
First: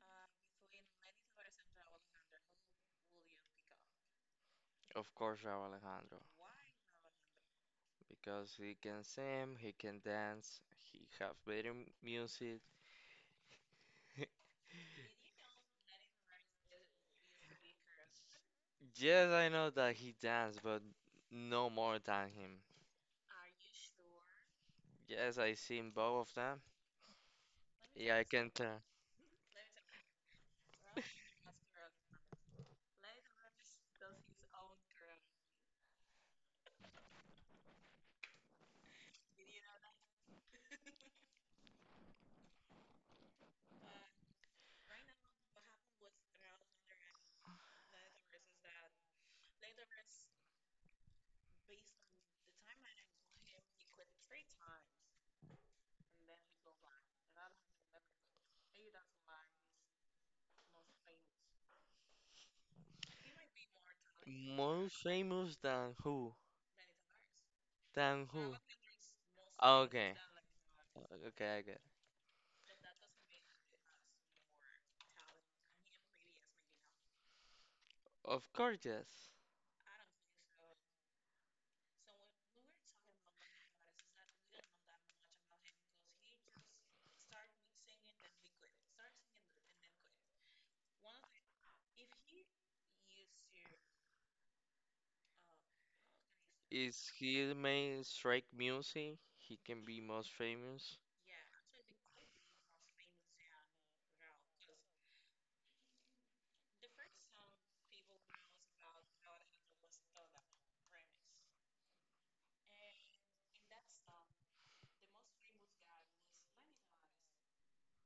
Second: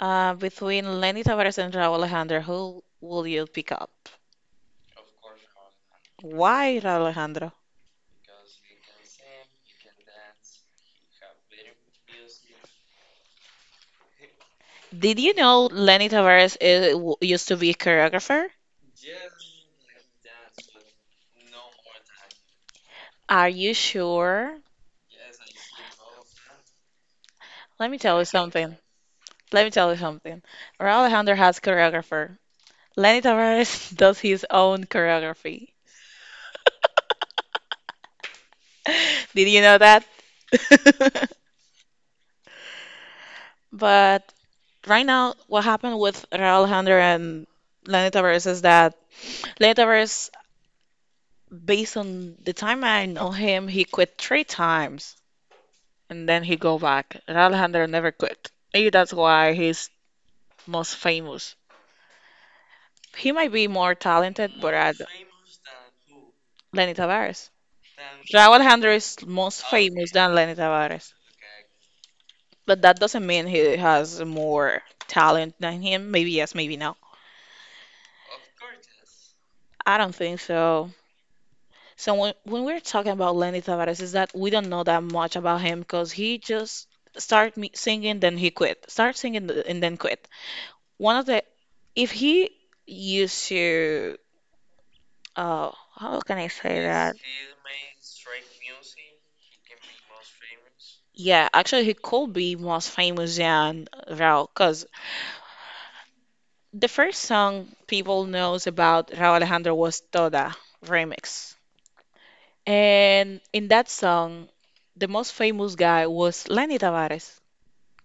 S1: Between Lenny Tavares and Raul Alejandro, who will you pick up?
S2: Of course, Raúl Alejandro,
S1: Why Raul Alejandro?
S2: because he can sing, he can dance, he have better music. [LAUGHS]
S1: Did you know Lenny Tavares used to be a choreographer?
S2: Yes, I know that he dance, but no more than him.
S1: Are you sure?
S2: Yes, I seen both of them.
S1: Let me
S2: Yeah,
S1: tell
S2: I
S1: you
S2: can
S1: something.
S2: tell.
S1: Let me tell you something. Raul Alejandro has choreographer. Lenny Tavares [LAUGHS] does his own choreography. [LAUGHS] Did you know that? [LAUGHS] But right now, what happened with Raul Alejandro and Lenny Tavares is that Lenny Tavares, based on the time I know him, he quit three times and then he go back. Raul Alejandro never quit. Maybe that's why he's most famous. He might be more talented, but
S2: More famous than who?
S1: Lenny Tavares.
S2: Than
S1: Raul
S2: who?
S1: Alejandro is most famous
S2: Okay,
S1: than Lenny Tavares,
S2: okay, I get.
S1: but that doesn't mean he has more talent than him. Maybe yes, maybe no.
S2: Of course, yes.
S1: I don't think so. So when we're talking about Lenny Tavares, is that we don't know that much about him because he just start me singing, then he quit. Start singing and then quit. One of the if he used to, oh, how can I say
S2: Is
S1: that?
S2: he main strike music? He can be most famous.
S1: Yeah, actually, he could be most famous than Raul, because the first song people knows about Raul Alejandro was Toda remix. And in that song, the most famous guy was Lenny Tavares,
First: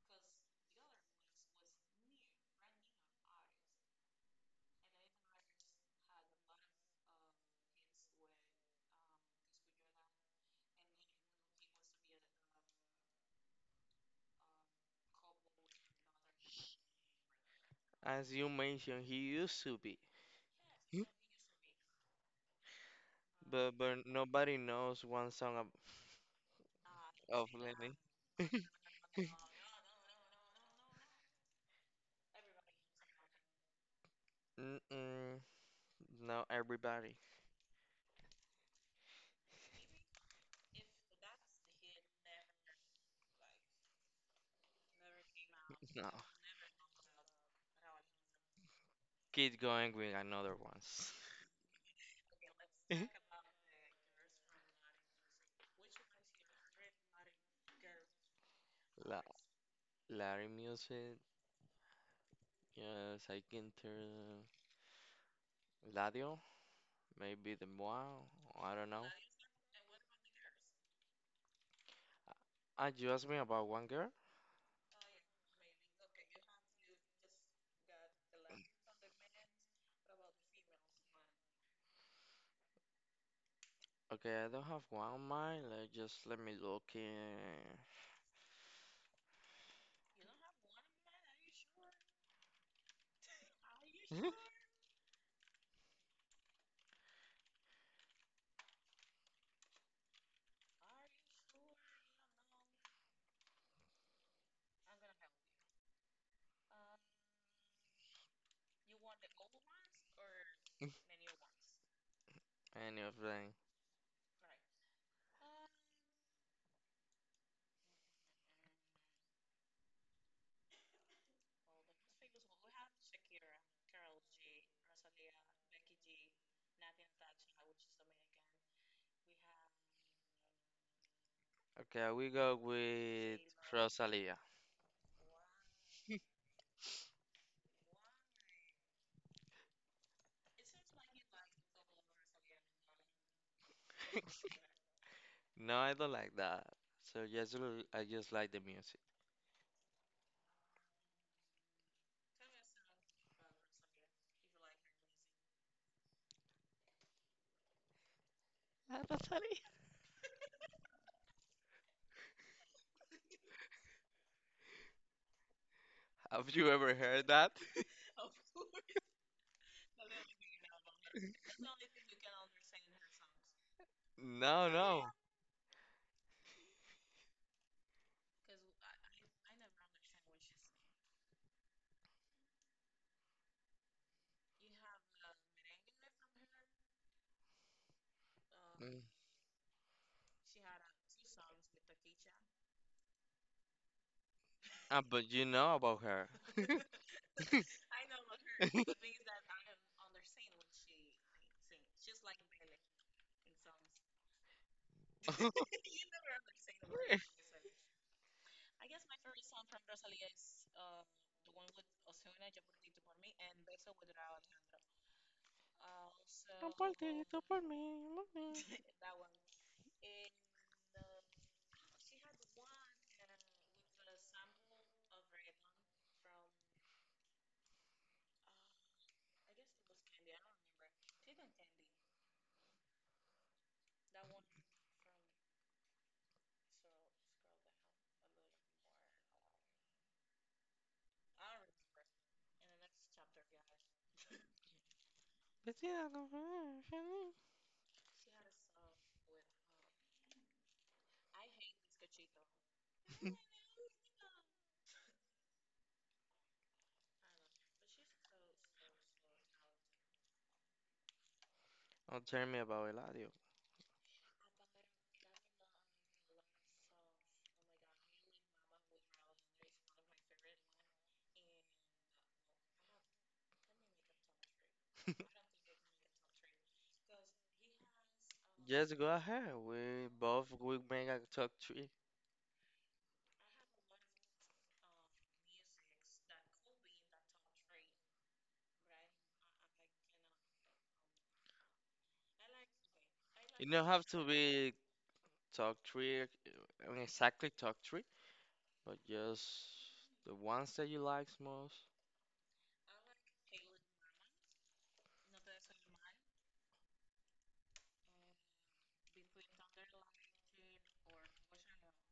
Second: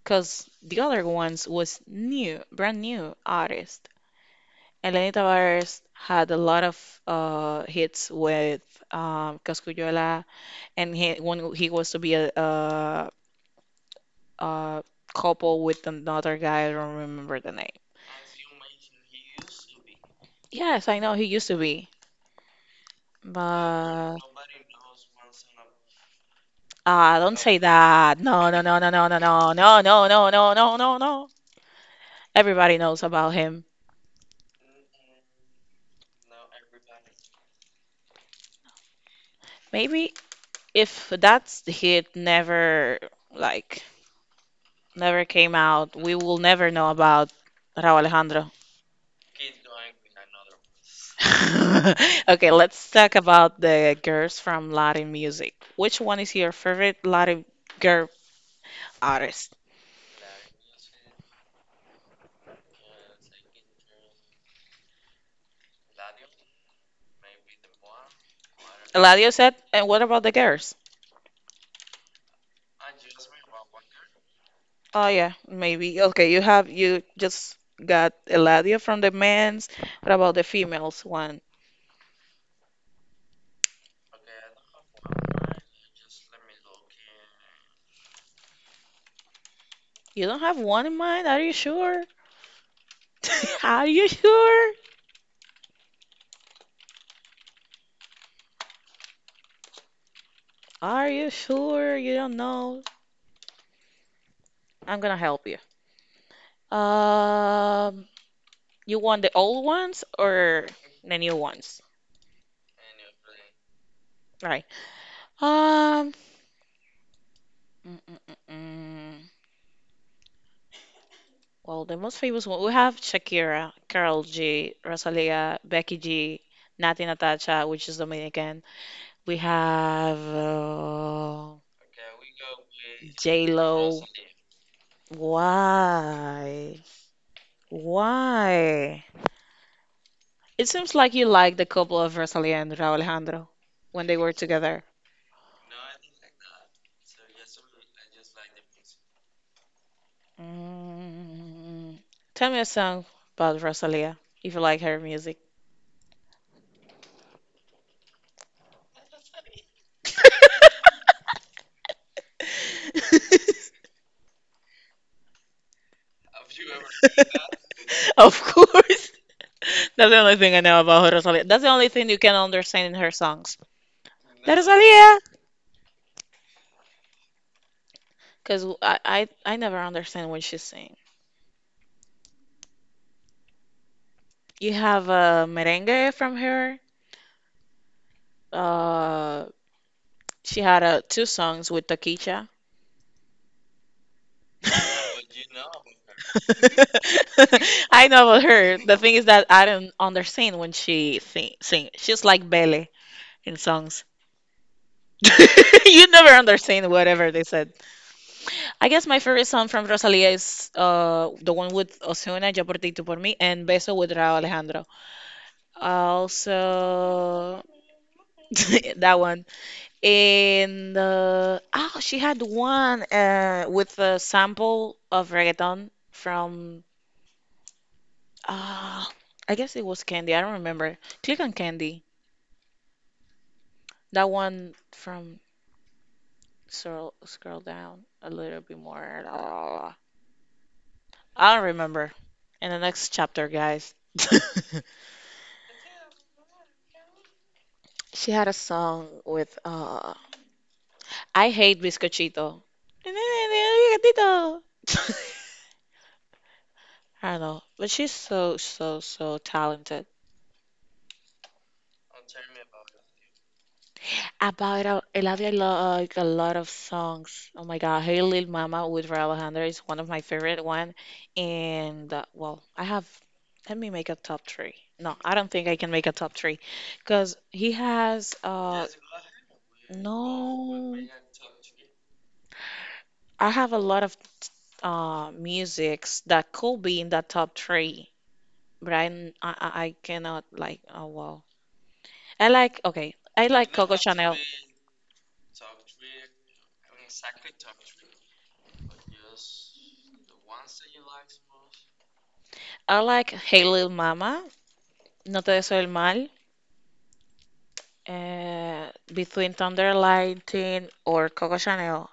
S1: because the other ones was new, brand new artist. And Lenny Tavares had a lot of hits with Cascuyuela, and when he was to be a uh couple with another guy. I don't remember the name.
S2: As you mentioned, he used to be.
S1: Yes, I know he used to be,
S2: But,
S1: but
S2: nobody knows one song of,
S1: don't say that.
S2: Lenny.
S1: No, no, no, no, no, no,
S2: [LAUGHS]
S1: no, no, no, no, no, no, no, no. Everybody knows about him.
S2: Mm-mm, no, everybody.
S1: Maybe if that hit never like never came out,
S2: No.
S1: we will never know about Raúl Alejandro.
S2: Keep going with another ones.
S1: [LAUGHS] Okay, let's talk
S2: [LAUGHS]
S1: about the girls from Latin music. Which one is your favorite Latin girl
S2: La
S1: artist?
S2: Larry Music. Yes, I can turn Ladio. Maybe the Moa. I don't know.
S1: Eladio said, and what about the girls?
S2: I You asked me about one.
S1: Oh yeah, maybe. Okay, you just got Eladio from the men's. What about the females one?
S2: Okay, I don't have one on mine. Like, just let me look
S1: You don't have one in mind? Are you sure? [LAUGHS] Are you
S2: in. Mhm.
S1: sure? Are you sure? You don't know. I'm gonna help you. Um, you want the old ones or the new ones?
S2: Anything. [LAUGHS]
S1: All right. Um, mm, mm, mm, mm. Well, the most famous one, we have Shakira, Karol G, Rosalia, Becky G, Nati Natasha, which is Dominican. We have
S2: Okay, we go with
S1: J-Lo.
S2: Rosalia.
S1: Why? Why? It seems like you like the couple of Rosalia and Raúl Alejandro when they were
S2: [LAUGHS]
S1: together.
S2: No, I don't like that. So just I just like the music.
S1: Mm. Tell me a song about Rosalia if you like her music. [LAUGHS]
S2: [LAUGHS] Have you ever heard that? [LAUGHS]
S1: Of course. That's the only thing I know about her, Rosalia. That's the only thing you can understand in her songs. That
S2: No, no.
S1: Rosalia! Because I never understand what she's saying. You have a merengue from her.
S2: Mm.
S1: Uh, she had two songs with Takicha.
S2: Ah, but
S1: [LAUGHS]
S2: you know about her.
S1: I know about her. The thing is that I don't understand when she
S2: [LAUGHS]
S1: sing. She's like Belle in songs. [LAUGHS] You never understand
S2: [LAUGHS]
S1: whatever they said. I guess my favorite song from Rosalía is the one with Ozuna, Yo por ti, tú por mí, and Beso with Raúl Alejandro.
S2: [LAUGHS] Don't parte, tú
S1: Also,
S2: por mí, yo por mí. [LAUGHS]
S1: [LAUGHS] that one. And she had one with a sample of reggaeton from uh I guess it was Candy. I don't remember. Click on Candy. That one from scroll down a little bit more. I don't remember. In the next chapter, guys. [LAUGHS]
S2: Vestida con flores, feliz.
S1: She had a song with I hate Biscochito. [LAUGHS]
S2: [LAUGHS]
S1: I don't know, but she's so so so talented.
S2: Don't tell me about Eladio.
S1: About Eladia, like a lot of songs. Oh my God, Hey Lil Mama with Raul Alejandro is one of my favorite one. And well, I have. Let me make a top three. No, I don't
S2: [LAUGHS]
S1: think I can make a top three, because he has
S2: Just go ahead. We
S1: no.
S2: make a talk tree.
S1: I have a lot of musics that could be in the top three, but I cannot like oh wow. I like okay. I
S2: You
S1: like
S2: don't
S1: Coco
S2: have to
S1: Chanel.
S2: be talk tree, I mean exactly talk tree, but just the ones that you like most.
S1: I like Hey Little Mama, No te deseo el mal, between Thunder Lightning or Coco Chanel.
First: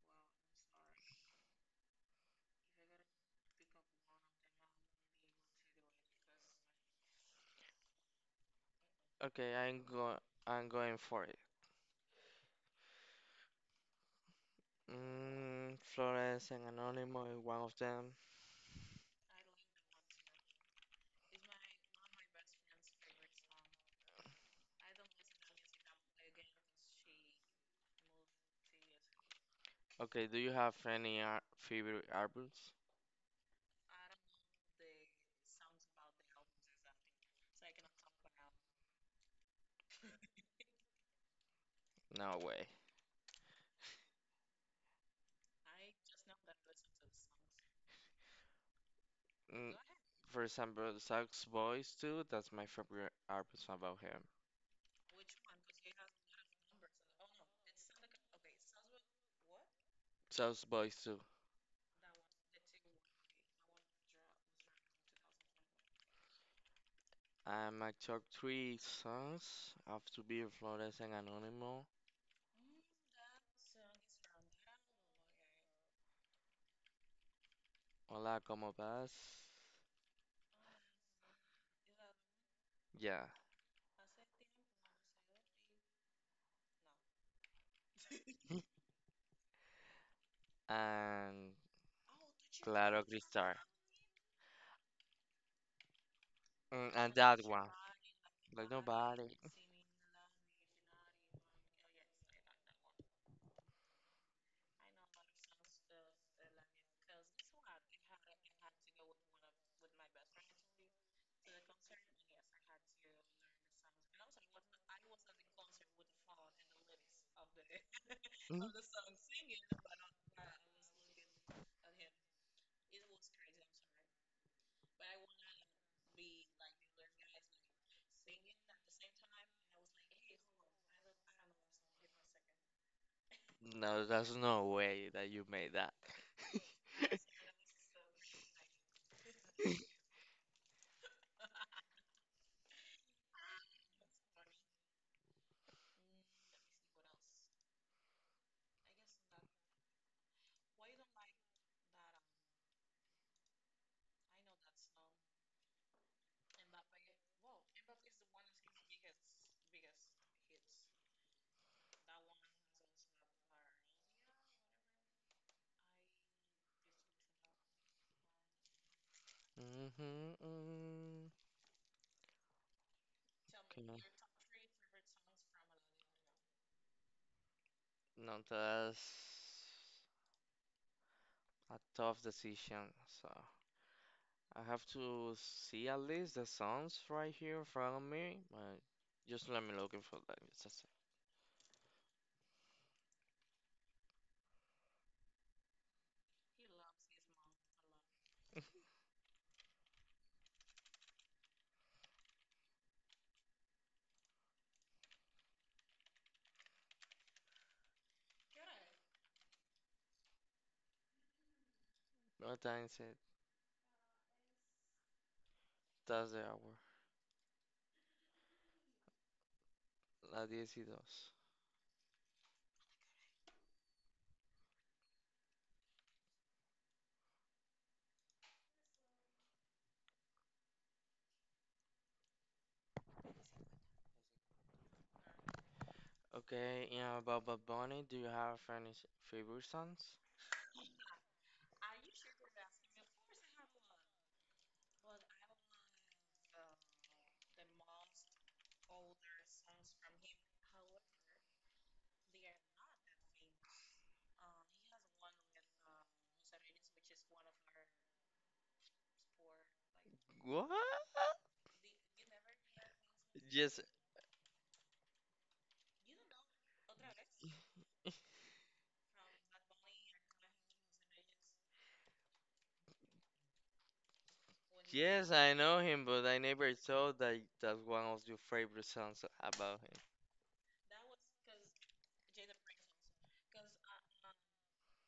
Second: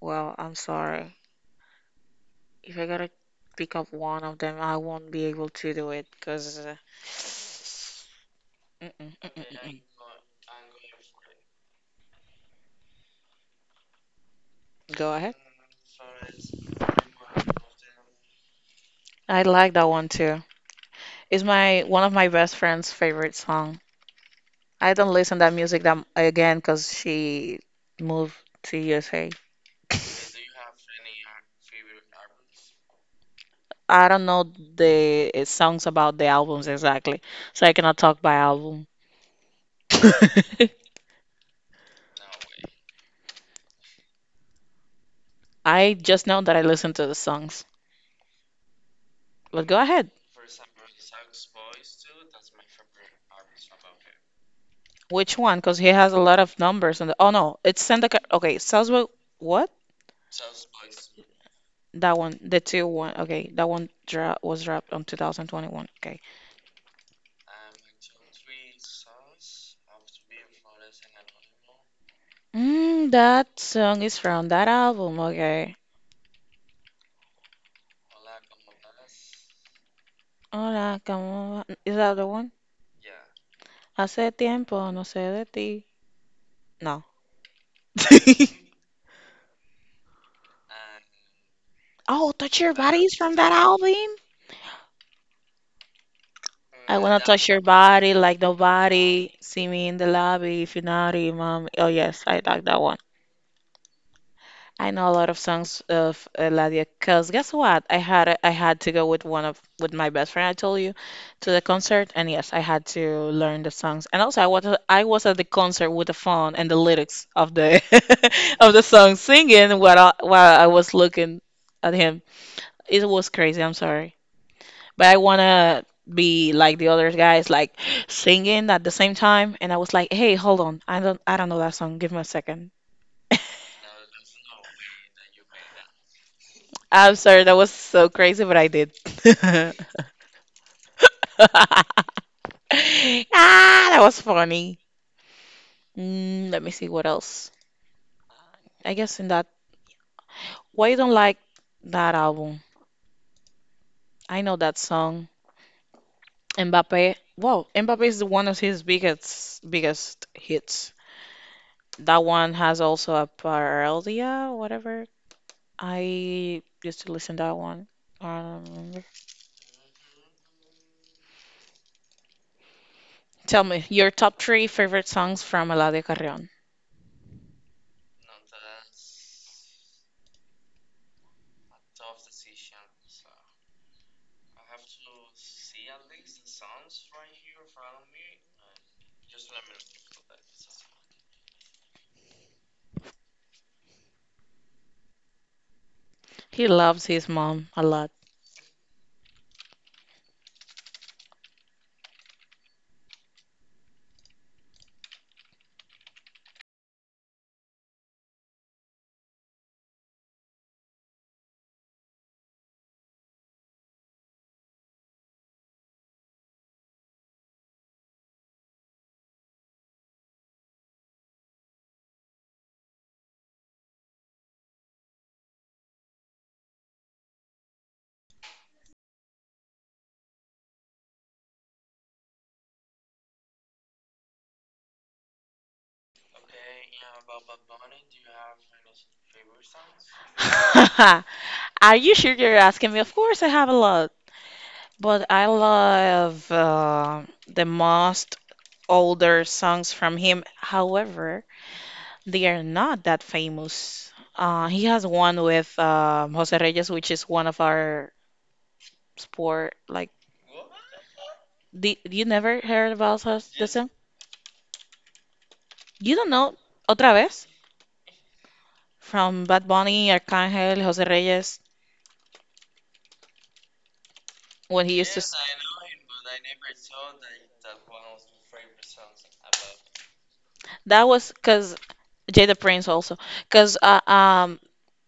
S1: Well, I'm sorry. If I gotta pick up one of them, I won't be able to do it because. [SIGHS] Mm-mm, mm-mm, mm
S2: Okay,
S1: mm, mm.
S2: I'm going for it.
S1: Go ahead.
S2: Mm, Flores and Anonymous is one of them.
S1: I like that one too. It's my one of my best friend's favorite song. I don't listen that music that again because she moved to USA.
S2: Okay, do you have any ar favorite albums?
S1: I don't know the songs about the albums exactly, so I cannot talk by album. [LAUGHS]
S2: No way.
S1: I just know that I listen to the songs. But
S2: Mm,
S1: go ahead.
S2: for example, South Boys 2, that's my favorite album about him.
S1: Which one? Because he has a lot of numbers. And oh no, it's Santa. Okay, Salzburg. What?
S2: South Boys 2.
S1: That one, the two one. Okay, that one dra was dropped on 2021. Okay.
S2: And my top three songs have to be Flores and Anónimo,
S1: Mm, that song is from that album. Okay.
S2: Hola, ¿cómo vas?
S1: Hola, ¿cómo va? Is that the one?
S2: Yeah.
S1: Hace tiempo no sé de ti. No. [LAUGHS]
S2: And
S1: Oh, Touch Your
S2: Claro
S1: Body is from that
S2: Cristal.
S1: album?
S2: Mm,
S1: I
S2: and
S1: wanna
S2: that
S1: touch your
S2: one.
S1: body like
S2: Like nobody.
S1: nobody. See me in the lobby if you're naughty, mom. Oh yes, I like that one. I know a lot of songs of Eladia because guess what? I had to go with one of with my best friend I told you to the concert and yes, I had to learn the songs. And also I was at the concert with the phone and the lyrics of the [LAUGHS]
S2: Mm.
S1: of the song singing while I was looking at him. It was crazy, I'm sorry. But I wanna be like the other guys like singing at the same time and I was like, "Hey, hold on. I don't know that song. Give me a second."
S2: No, there's no way that you made that.
S1: I'm sorry,
S2: [LAUGHS]
S1: that was so crazy, but I did. [LAUGHS] Ah, that was funny. Mm, let me see what else. I guess in that, why you don't like that album? I know that song. Mbappe. Wow, Mbappe is one of his biggest hits. That one has also a Parelia, whatever. I used to listen to that one. I don't remember.
S2: Mm-hmm.
S1: Tell
S2: Okay.
S1: me your top three favorite songs from Eladio Carrion.
S2: No, that's a tough decision. So I have to see at least the songs right here in front of me. But just let me looking for that. Just a sec.
S1: He loves his mom a lot.
S2: What time is it? That's the hour. La 10 y 2. Okay, yeah, about Bad Bunny, do you have any favorite songs?
S1: [LAUGHS] Are you sure you're asking me? Of course, I have a lot, but I love the most older songs from him. However, they are not that famous. He has one with Jose Reyes, which is one of our sport. Like,
S2: What?
S1: you never heard about the
S2: Yes,
S1: song? You don't know Otra Vez from Bad Bunny, Arcángel, Jose Reyes when he used to.
S2: Yes, I know him, but I never thought that that's one of your favorite songs about him.
S1: That was because Jada Prince also, because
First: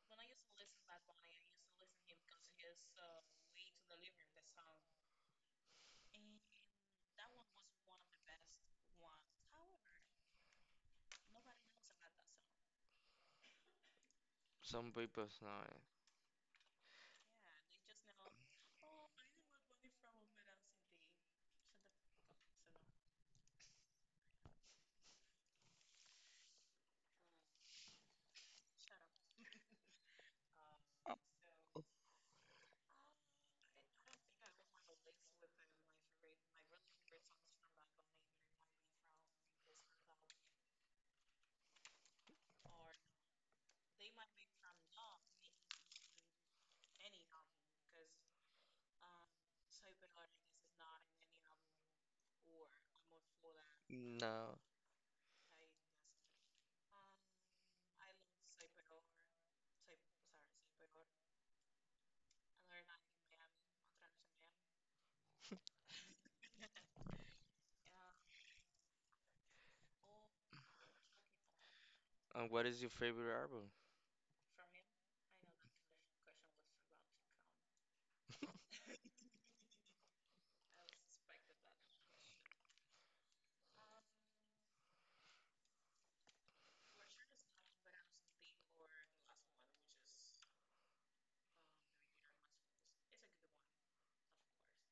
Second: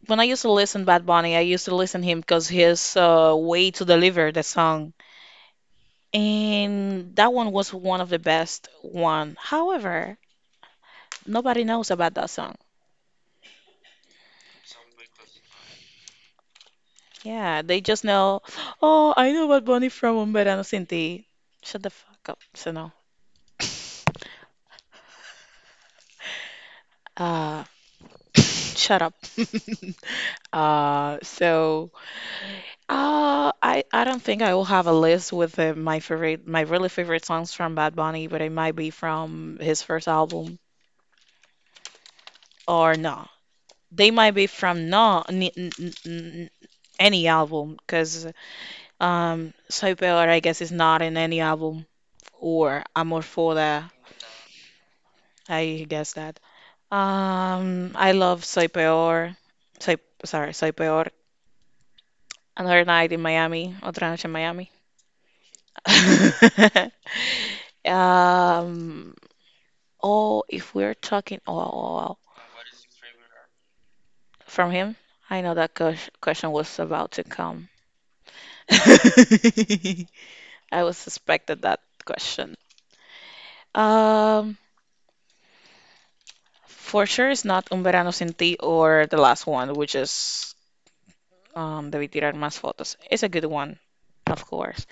S1: when I used to listen Bad Bunny, I used to listen him because his way to deliver the song, and that one was one of the best one. However, nobody knows about that song.
S2: Some people know it.
S1: Yeah, they just know, oh, I know Bad Bunny from Umberano Cinti. Shut the fuck up. So no. Uh, [LAUGHS] Shut up. [LAUGHS] So. I don't think I will have a list with my really favorite songs from Bad Bunny, but it might be from his first album or no. They might be from no n n n n- any album because Soy Peor I guess is not in any album or Amor Foda
S2: No.
S1: I guess that. I love Soy Peor. Soy Soy Peor. Another night in Miami. Otra noche en Miami. [LAUGHS] Um, Oh, if we're talking, oh, oh.
S2: And what is your favorite album?
S1: from him, I know that question was about to come. [LAUGHS] I was suspected that question. Um, for sure, it's not Un Verano Sin Ti or the last one, which is Debí tirar más fotos. It's a good one, of course.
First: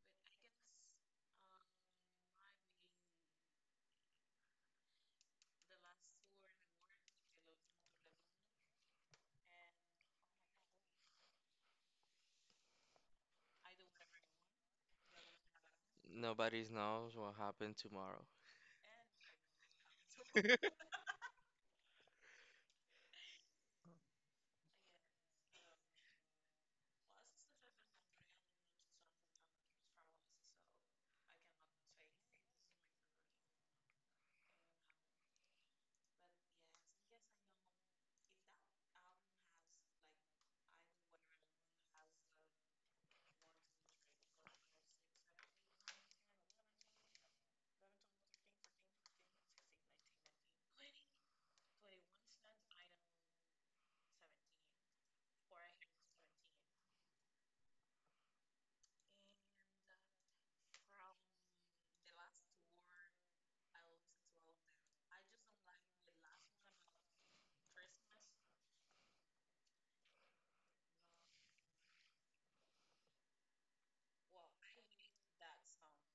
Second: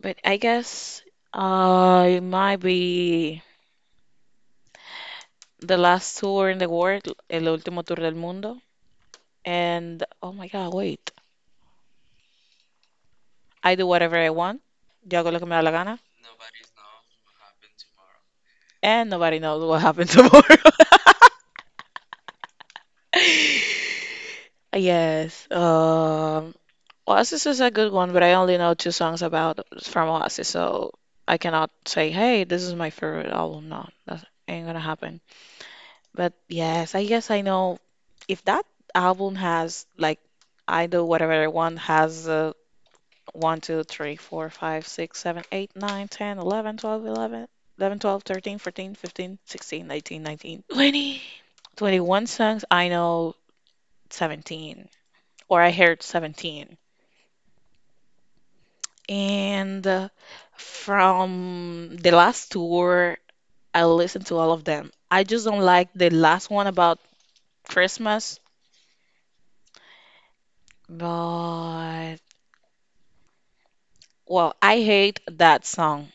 S1: But I guess it might be the last tour in the world, El Último Tour del Mundo. And oh my God, wait. I do whatever I want. Yo hago lo que me da la gana.
S2: [LAUGHS] Nobody knows what happened tomorrow.
S1: And nobody knows what happens tomorrow. [LAUGHS] Yes. Oasis is a good one, but I only know two songs about from Oasis, so I cannot say, "Hey, this is my favorite album." No, that ain't gonna happen. But yes, I guess I know if that album has like I do whatever I want has a one, 2, 3, 4, 5, 6, 7, 8, 9, 10, 11, 12, 11, 11, 12, 13, 14, 15, 16, 18, 19, 20, 21 songs. I know 17, or I heard 17. And from the last tour, I listened to all of them. I just don't like the last one about Christmas, but well, I hate that song.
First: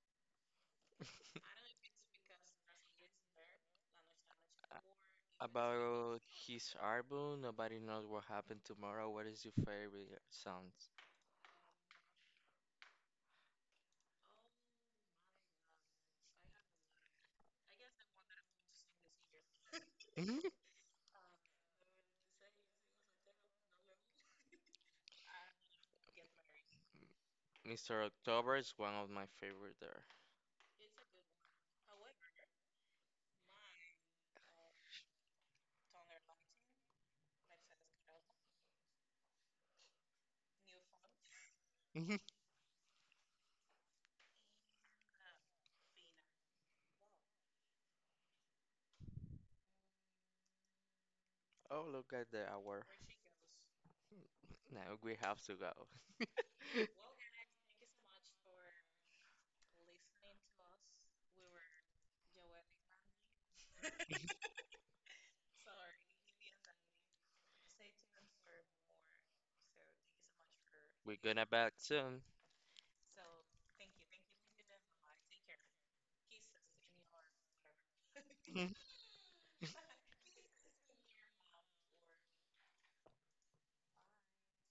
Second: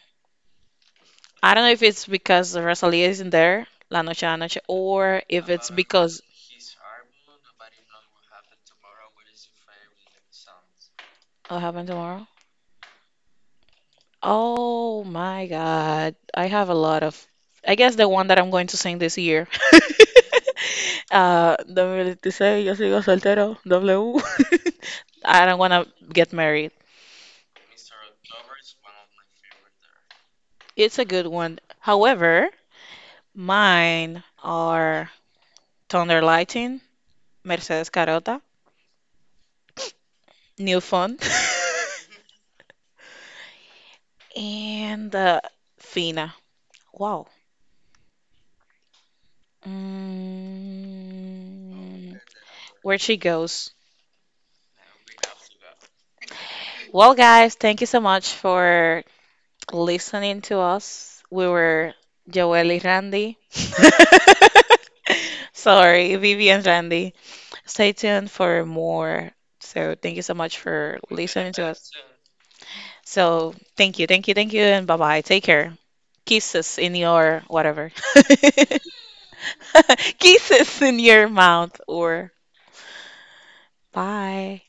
S2: [LAUGHS]
S1: I don't know if it's because Rosalia isn't there, La Noche a la Noche, or if it's
S2: About
S1: because
S2: his album, nobody knows what happened tomorrow. What is your favorite songs?
S1: it'll happen tomorrow. Oh my God. I have a lot of. I guess the one that I'm going to sing this year. [LAUGHS] 2026, yo sigo soltero, W. [LAUGHS] I don't want to get married.
S2: [LAUGHS] Mr. October is one of my favorite there.
S1: It's a good one. However, mine are Thunder Lighting, Mercedes Carota, New phone. [LAUGHS] And Fina. Wow.
S2: [LAUGHS] Oh, look
S1: Mm,
S2: at the hour.
S1: where she goes.
S2: Now we have to go.
S1: Well, guys, thank you so much for listening to us. We were Joelle y Randy.
S2: [LAUGHS]
S1: [LAUGHS] Sorry, Vivi and Randy. Stay tuned for more. So, thank you so much for
S2: We're gonna
S1: listening to
S2: back
S1: us.
S2: soon.
S1: So, thank you, thank you, thank you, and bye bye. Take care. Kisses in your whatever. [LAUGHS]
S2: Hmm
S1: [LAUGHS] Kisses in your mouth or bye.